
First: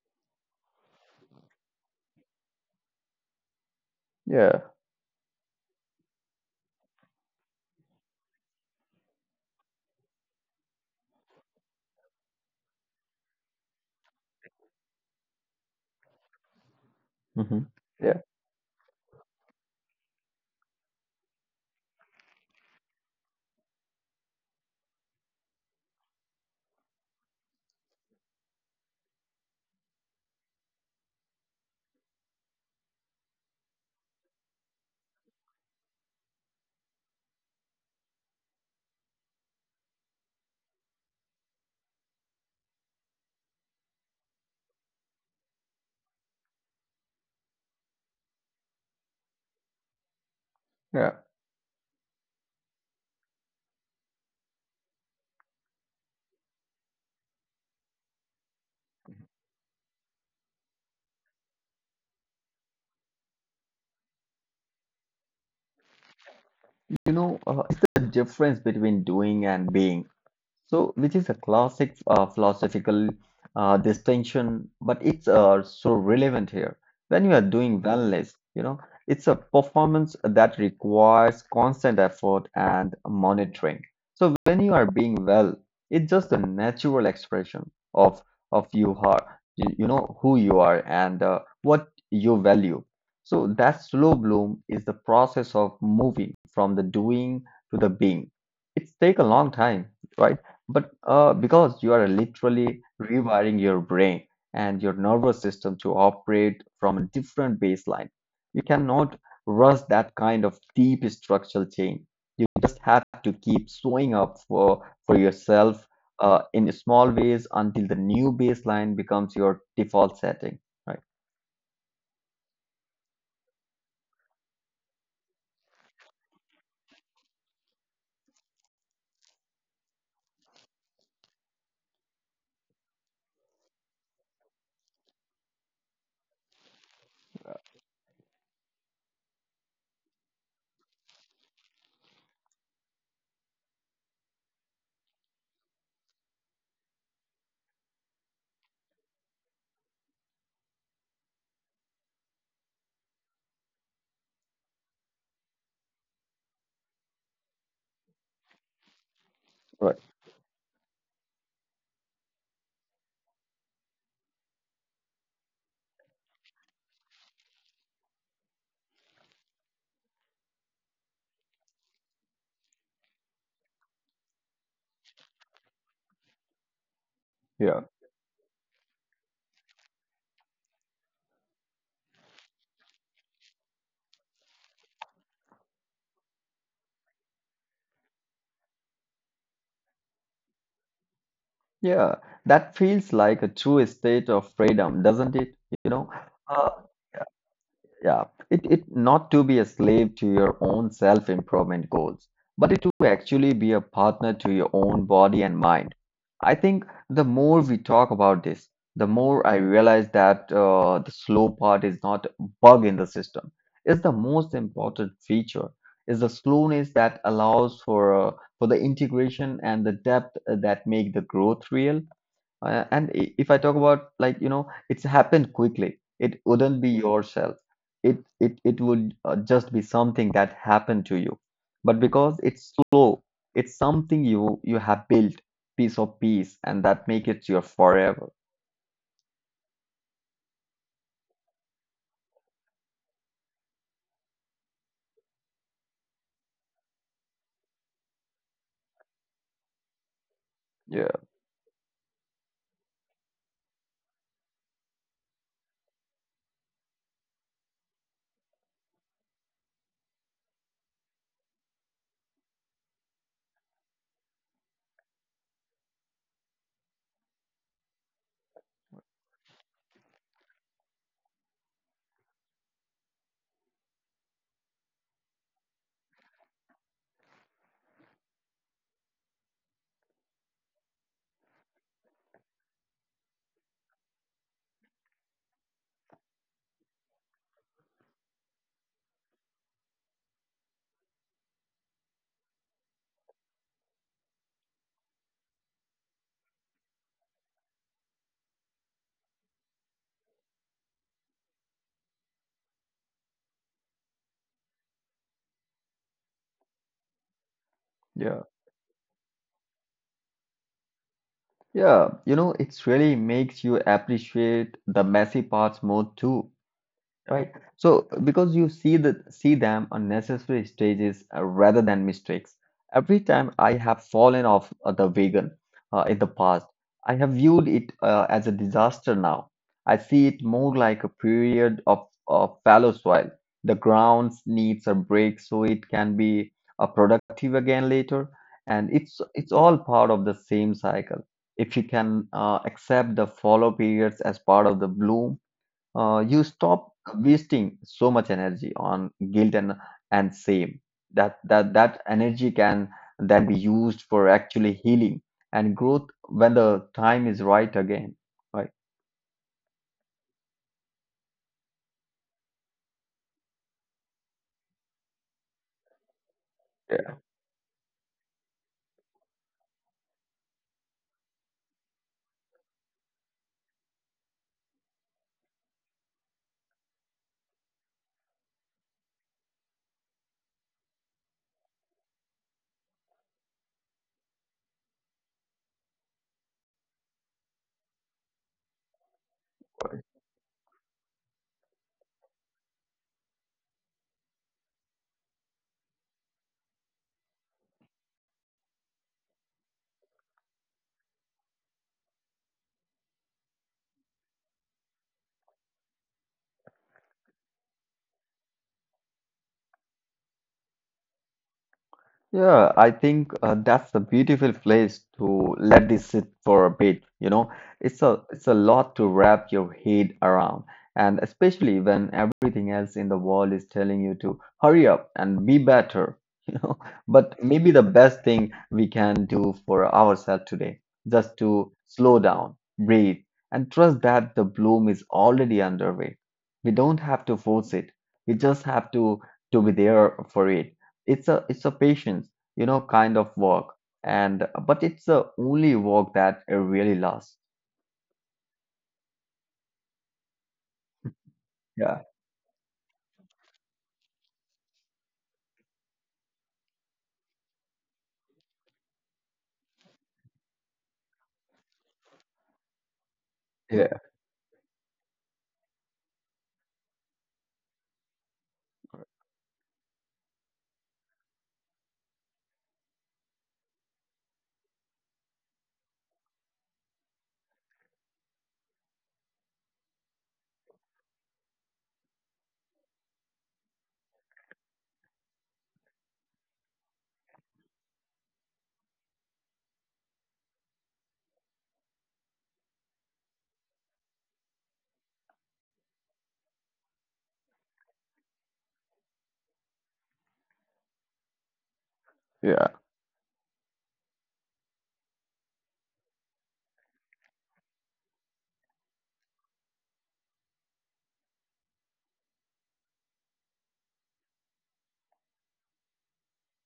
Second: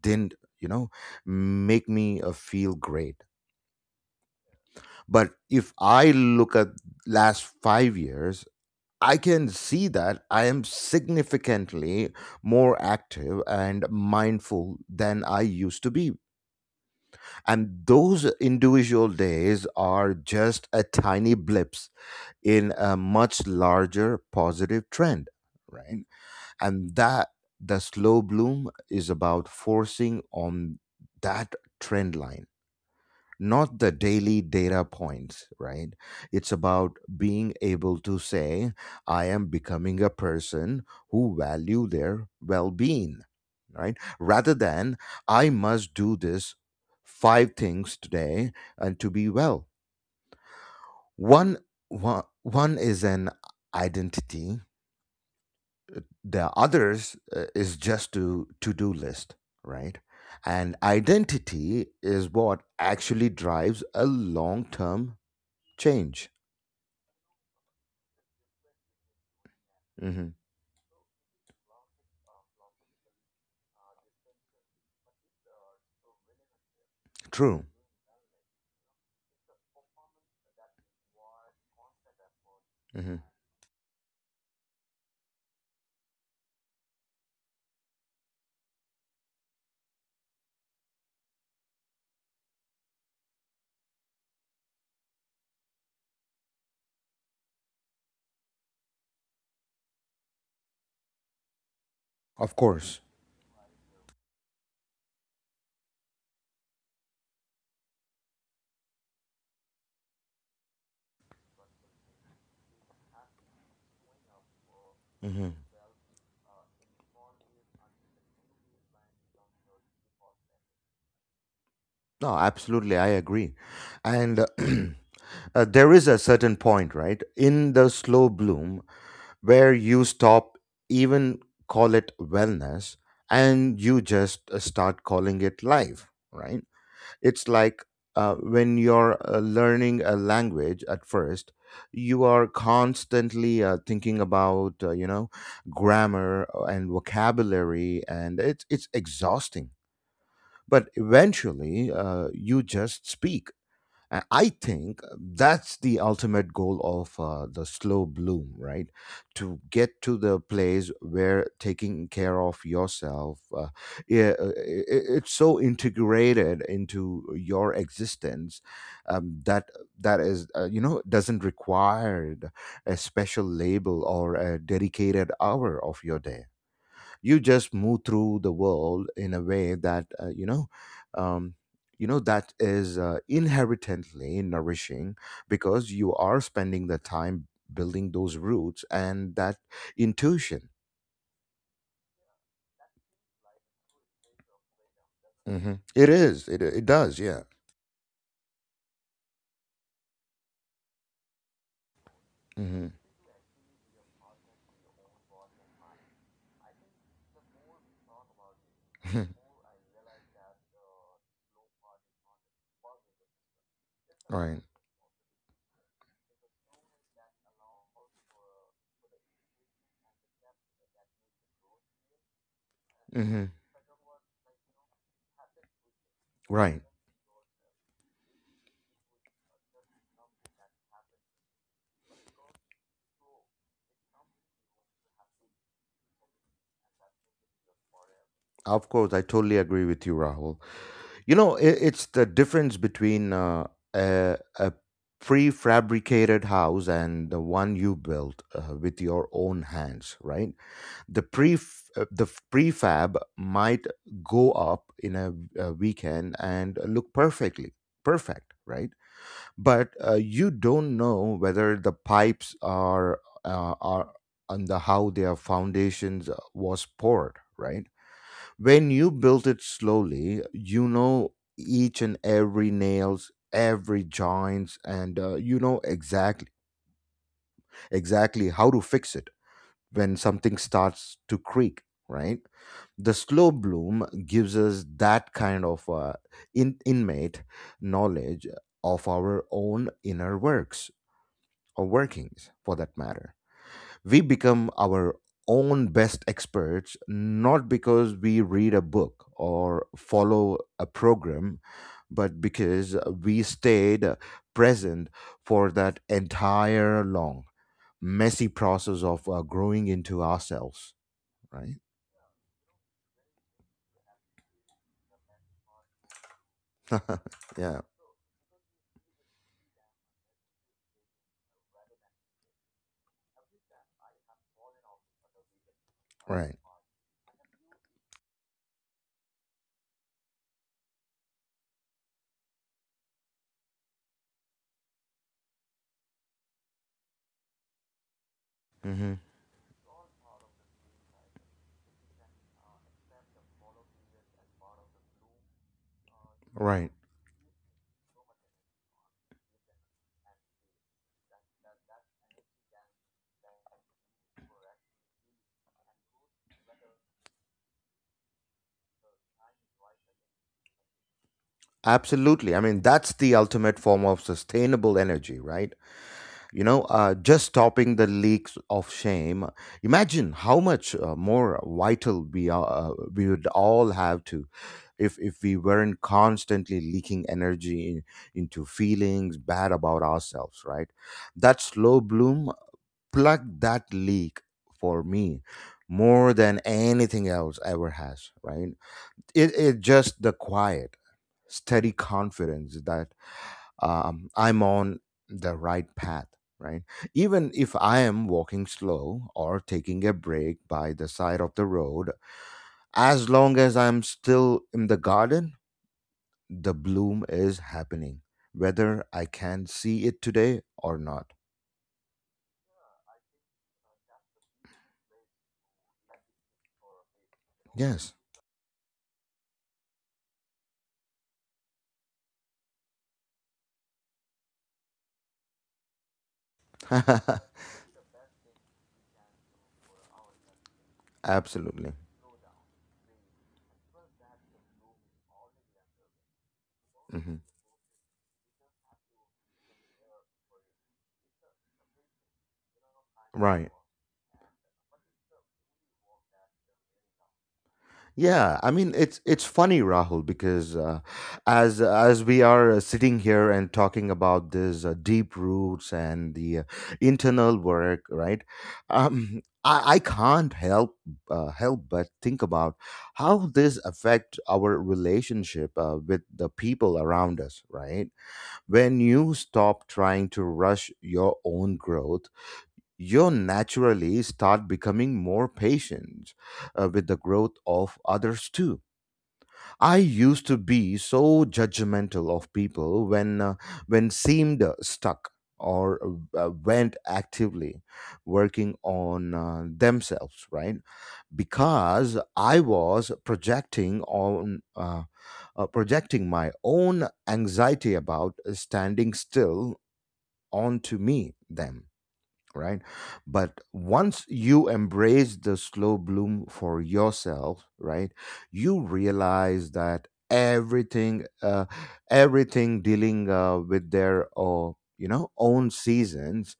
Speaker 1: didn't, you know, make me feel great.
Speaker 2: Yeah.
Speaker 1: But if I look at last 5 years, I can see that I am significantly more active and mindful than I used to be.
Speaker 2: hmm
Speaker 1: And
Speaker 2: Yeah.
Speaker 1: those individual days are just a tiny blips in a much larger positive trend, right? And that the slow bloom is about forcing on that trend line, not the daily data points, right? It's about being able to say, I am becoming a person who value their well-being, right? Rather than I must do this five things today and to be well.
Speaker 2: Yeah.
Speaker 1: One one is an identity, the others is just to to-do list, right? And identity is what actually drives a long term change.
Speaker 2: You know, it's the difference between doing and being.
Speaker 1: hmm
Speaker 2: So, which is a classic philosophical distinction, but it's so relevant here. When you are
Speaker 1: True.
Speaker 2: doing wellness, you know, it's a performance that requires constant effort and
Speaker 1: hmm
Speaker 2: monitoring. So, when you are being well, it's just a natural expression of you are, you know, who you are and what you value. So, that slow bloom is the process of moving from the doing to the being. It's take a long time, right? But because you are
Speaker 1: Of
Speaker 2: literally
Speaker 1: course.
Speaker 2: rewiring your brain and your nervous system to operate from a different baseline, you cannot rush that kind of deep structural change. You just have to keep showing up for yourself in small ways until the new baseline becomes your default setting. Right,
Speaker 1: No, absolutely. I agree. And there is a certain point, right, in the slow bloom where you stop, even call it wellness, and you just start calling it life, right? It's like when you're learning a language at first, you are constantly thinking about you know grammar and vocabulary, and it's exhausting. But eventually, you just speak. I think that's the ultimate goal of the slow bloom, right? To get
Speaker 2: right.
Speaker 1: to the place where taking care of yourself, it's so integrated into your existence, um, that that is, you know, doesn't require a special label or a dedicated hour of your day. You just
Speaker 2: Yeah,
Speaker 1: move through the world in a way that, um, you know, that is inherently nourishing because you are spending the time building those roots and that intuition.
Speaker 2: yeah. That feels like a true state of freedom, doesn't it? You
Speaker 1: It
Speaker 2: know,
Speaker 1: is,
Speaker 2: uh,
Speaker 1: it does, yeah.
Speaker 2: Yeah, it not to be a slave to your own self-improvement goals, but it
Speaker 1: hmm
Speaker 2: to actually be a partner to your own body and mind. I think the more we talk about this, the more I realize that the slow part is not a bug in the system. It's the most
Speaker 1: right.
Speaker 2: important feature. It's the slowness that allows for the integration and the depth that make the growth real. And
Speaker 1: hmm
Speaker 2: if I talk about like, you know, it's happened quickly. It
Speaker 1: right.
Speaker 2: wouldn't be yourself. It would just be something that happened to you. But because it's slow, it's something you have built piece of piece, and that make it your forever.
Speaker 1: Of course, I totally agree with you, Rahul. You know, I it's the difference between a prefabricated house and the one you built with your own hands, right?
Speaker 2: Yeah,
Speaker 1: The pre the prefab might go up in a weekend and look perfect, right? But you don't know whether the pipes are, and how their foundations was poured, right? When you build it slowly, you know each and every nails, every joints, and you know exactly how to fix it when something starts to creak. Right, the slow bloom gives us that kind of inmate knowledge of our own inner works or workings, for that matter. We become our own best experts, not because we read a book or follow a program, but because we stayed present for that entire long messy
Speaker 2: yeah,
Speaker 1: process of growing into ourselves, right?
Speaker 2: yeah. You know, it's really makes you appreciate the messy parts more too. Right.
Speaker 1: Yeah.
Speaker 2: So because you see the see them on necessary stages rather than mistakes. Every time I have fallen off the wagon in the
Speaker 1: Right.
Speaker 2: past, I have viewed it as a disaster now. I see it more like a period of fallow soil. The ground needs a break so it can be productive again later. And it's
Speaker 1: hmm
Speaker 2: it's all part of the same cycle. If you can accept the fallow periods as part of the bloom, you stop
Speaker 1: right.
Speaker 2: wasting so much energy on guilt and shame that that energy can then be used for actually healing and growth when the time is right again, right.
Speaker 1: Absolutely. I mean, that's the ultimate form of sustainable energy, right? You know, just stopping the leaks of shame. Imagine how much more vital we would all have to, if we weren't constantly leaking energy into feelings bad about ourselves, right? That slow bloom plugged that leak for me more than anything else ever has, right? It just the quiet steady confidence that, I'm on the right path, right? Even if I am walking slow or taking a break by the side of the road, as long as I'm still in the garden, the bloom is happening, whether I can see it today or not.
Speaker 2: Yeah, I think that's a beautiful place to let this sit for a bit. You know,
Speaker 1: Yes,
Speaker 2: it's a lot to wrap your head around, and especially when everything else in the world is telling you to hurry up and be better. You know, but maybe the best thing we can do for ourselves today, just to
Speaker 1: absolutely.
Speaker 2: slow down, breathe, and trust that the bloom is already underway. We don't have to
Speaker 1: hmm
Speaker 2: force it. We just have to be there for it. It's a patience, you know, kind of
Speaker 1: Right.
Speaker 2: work, and but it's the only work that really lasts.
Speaker 1: Yeah, I mean it's funny, Rahul, because,
Speaker 2: Yeah,
Speaker 1: as we are sitting here and talking about this deep roots and the internal work, right? I can't help but think about how this
Speaker 2: yeah,
Speaker 1: affect our relationship with the people around us, right? When you stop trying to rush your own growth, you naturally start becoming more patient with the growth of others too. I used to be so judgmental of people when seemed stuck, or went actively working on themselves, right? Because I was projecting my own anxiety about standing still onto me them,
Speaker 2: yeah,
Speaker 1: right? But once you embrace the slow bloom for yourself, right, you realize that everything dealing with their, own seasons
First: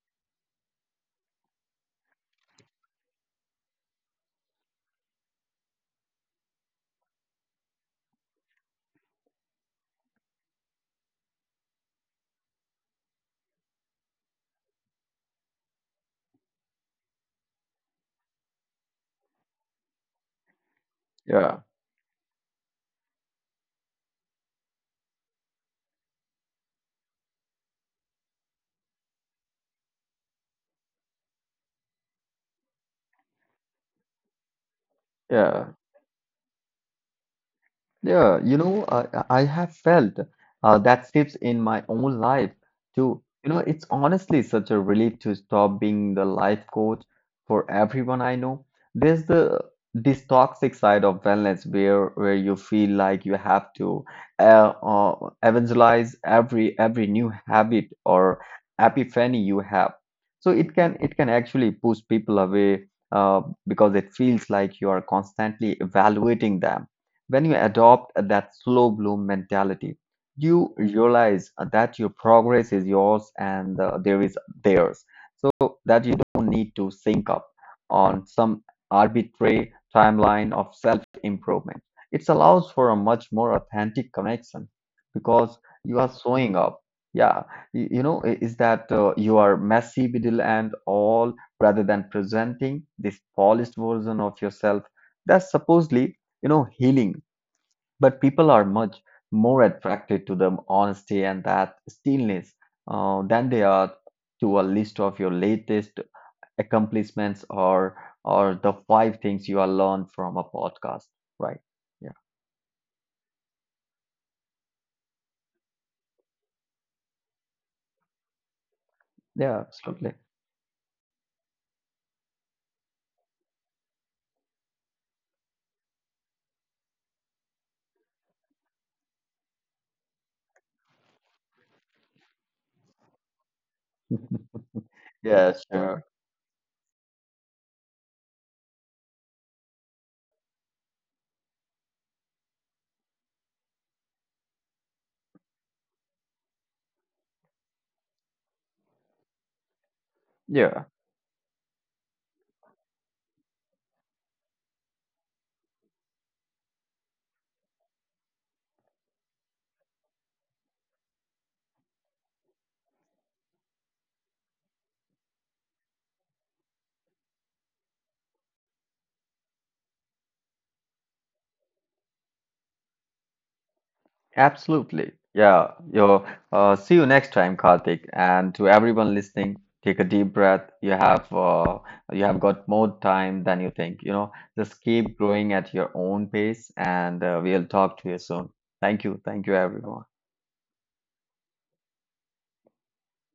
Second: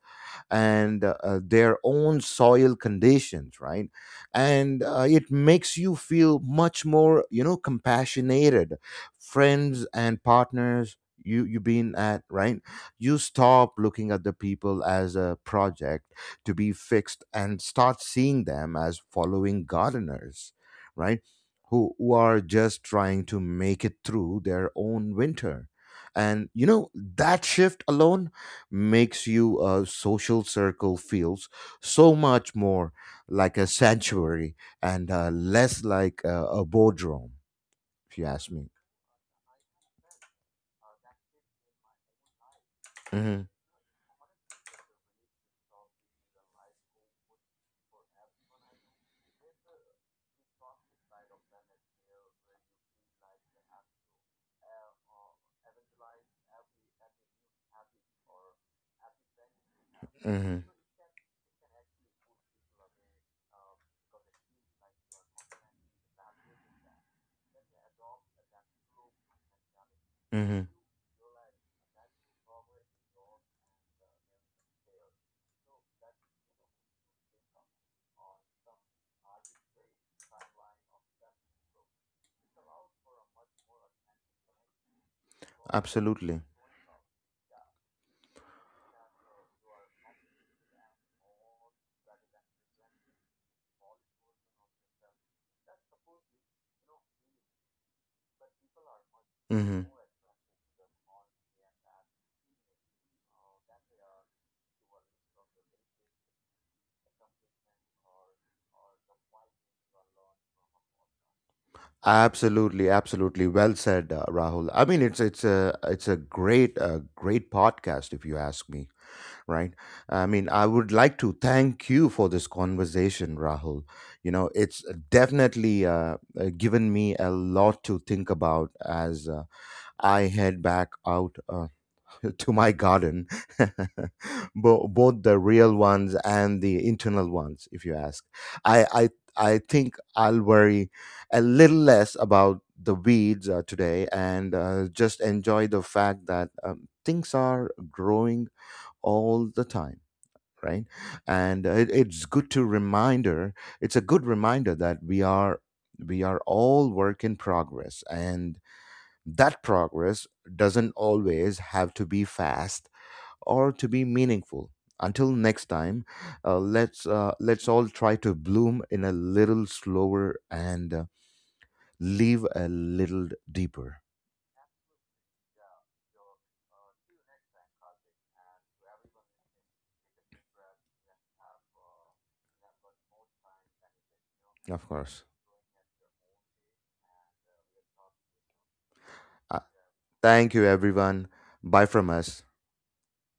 Speaker 1: and their own soil conditions, right? And it makes you feel much more, you know, compassionated friends and partners you you've been at, right? You stop looking at the people as a project to be fixed and start seeing them as following gardeners, right?
Speaker 2: yeah,
Speaker 1: Who are just trying to make it through their own winter. And you know that shift alone makes you a social circle feels so much more like a sanctuary, and
Speaker 2: yeah.
Speaker 1: less like a boardroom, if you
Speaker 2: Yeah,
Speaker 1: ask
Speaker 2: you
Speaker 1: me.
Speaker 2: know, I have felt that shifts in my own life too.
Speaker 1: hmm
Speaker 2: You know, it's honestly such a relief to stop being the life coach for everyone I know. There's the this toxic side of wellness where you feel like you have to evangelize every new habit or epiphany you have. So
Speaker 1: hmm
Speaker 2: it can actually push people away uh, because it feels like you are constantly evaluating them. When you adopt that slow bloom mentality,
Speaker 1: hmm
Speaker 2: you realize that your progress is yours and there is theirs, so that you don't need to sync up on some arbitrary timeline of self improvement. It allows for a much more authentic connection because you are
Speaker 1: Absolutely.
Speaker 2: showing up. Yeah, you know, is that you are messy, middle, and all rather than presenting this polished version of yourself that's supposedly, you know, healing, but people are much more
Speaker 1: hmm
Speaker 2: attracted to the honesty and that stillness than they are to a list of your latest accomplishments or the five things you have learned from a podcast, right? Yeah,
Speaker 1: Absolutely, absolutely. Well said, Rahul. I mean, it's a great great podcast, if you ask me. Right?
Speaker 2: yeah,
Speaker 1: I
Speaker 2: absolutely.
Speaker 1: mean, I would like to thank you for this conversation, Rahul. You know, it's definitely given me a lot to think about as I head back out to my garden, both the
Speaker 2: Yeah,
Speaker 1: real
Speaker 2: sure.
Speaker 1: ones and the internal ones, if you ask. I, I, I think I'll worry a little less about the weeds today, and just enjoy the fact that, things are growing all the time, right?
Speaker 2: Yeah.
Speaker 1: And it's good to reminder, it's a good reminder that we are all work in progress, and that progress doesn't always have to be fast or to be meaningful. Until next time, let's all try to bloom in a little slower, and live a little deeper.
Speaker 2: Absolutely. Yeah. Yo, see you next time, Karthik. And to everyone listening, take a deep breath. You have got more time than you think. You know, just
Speaker 1: Of
Speaker 2: keep
Speaker 1: course.
Speaker 2: growing at your own pace, and we'll talk to you soon. Thank you. Thank you,
Speaker 1: uh,
Speaker 2: everyone.
Speaker 1: Thank you, everyone. Bye from us.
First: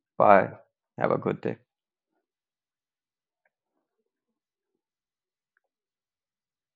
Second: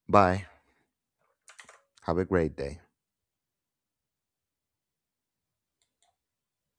Speaker 1: Bye.
Speaker 2: Bye. Have a good day.
Speaker 1: Have a great day.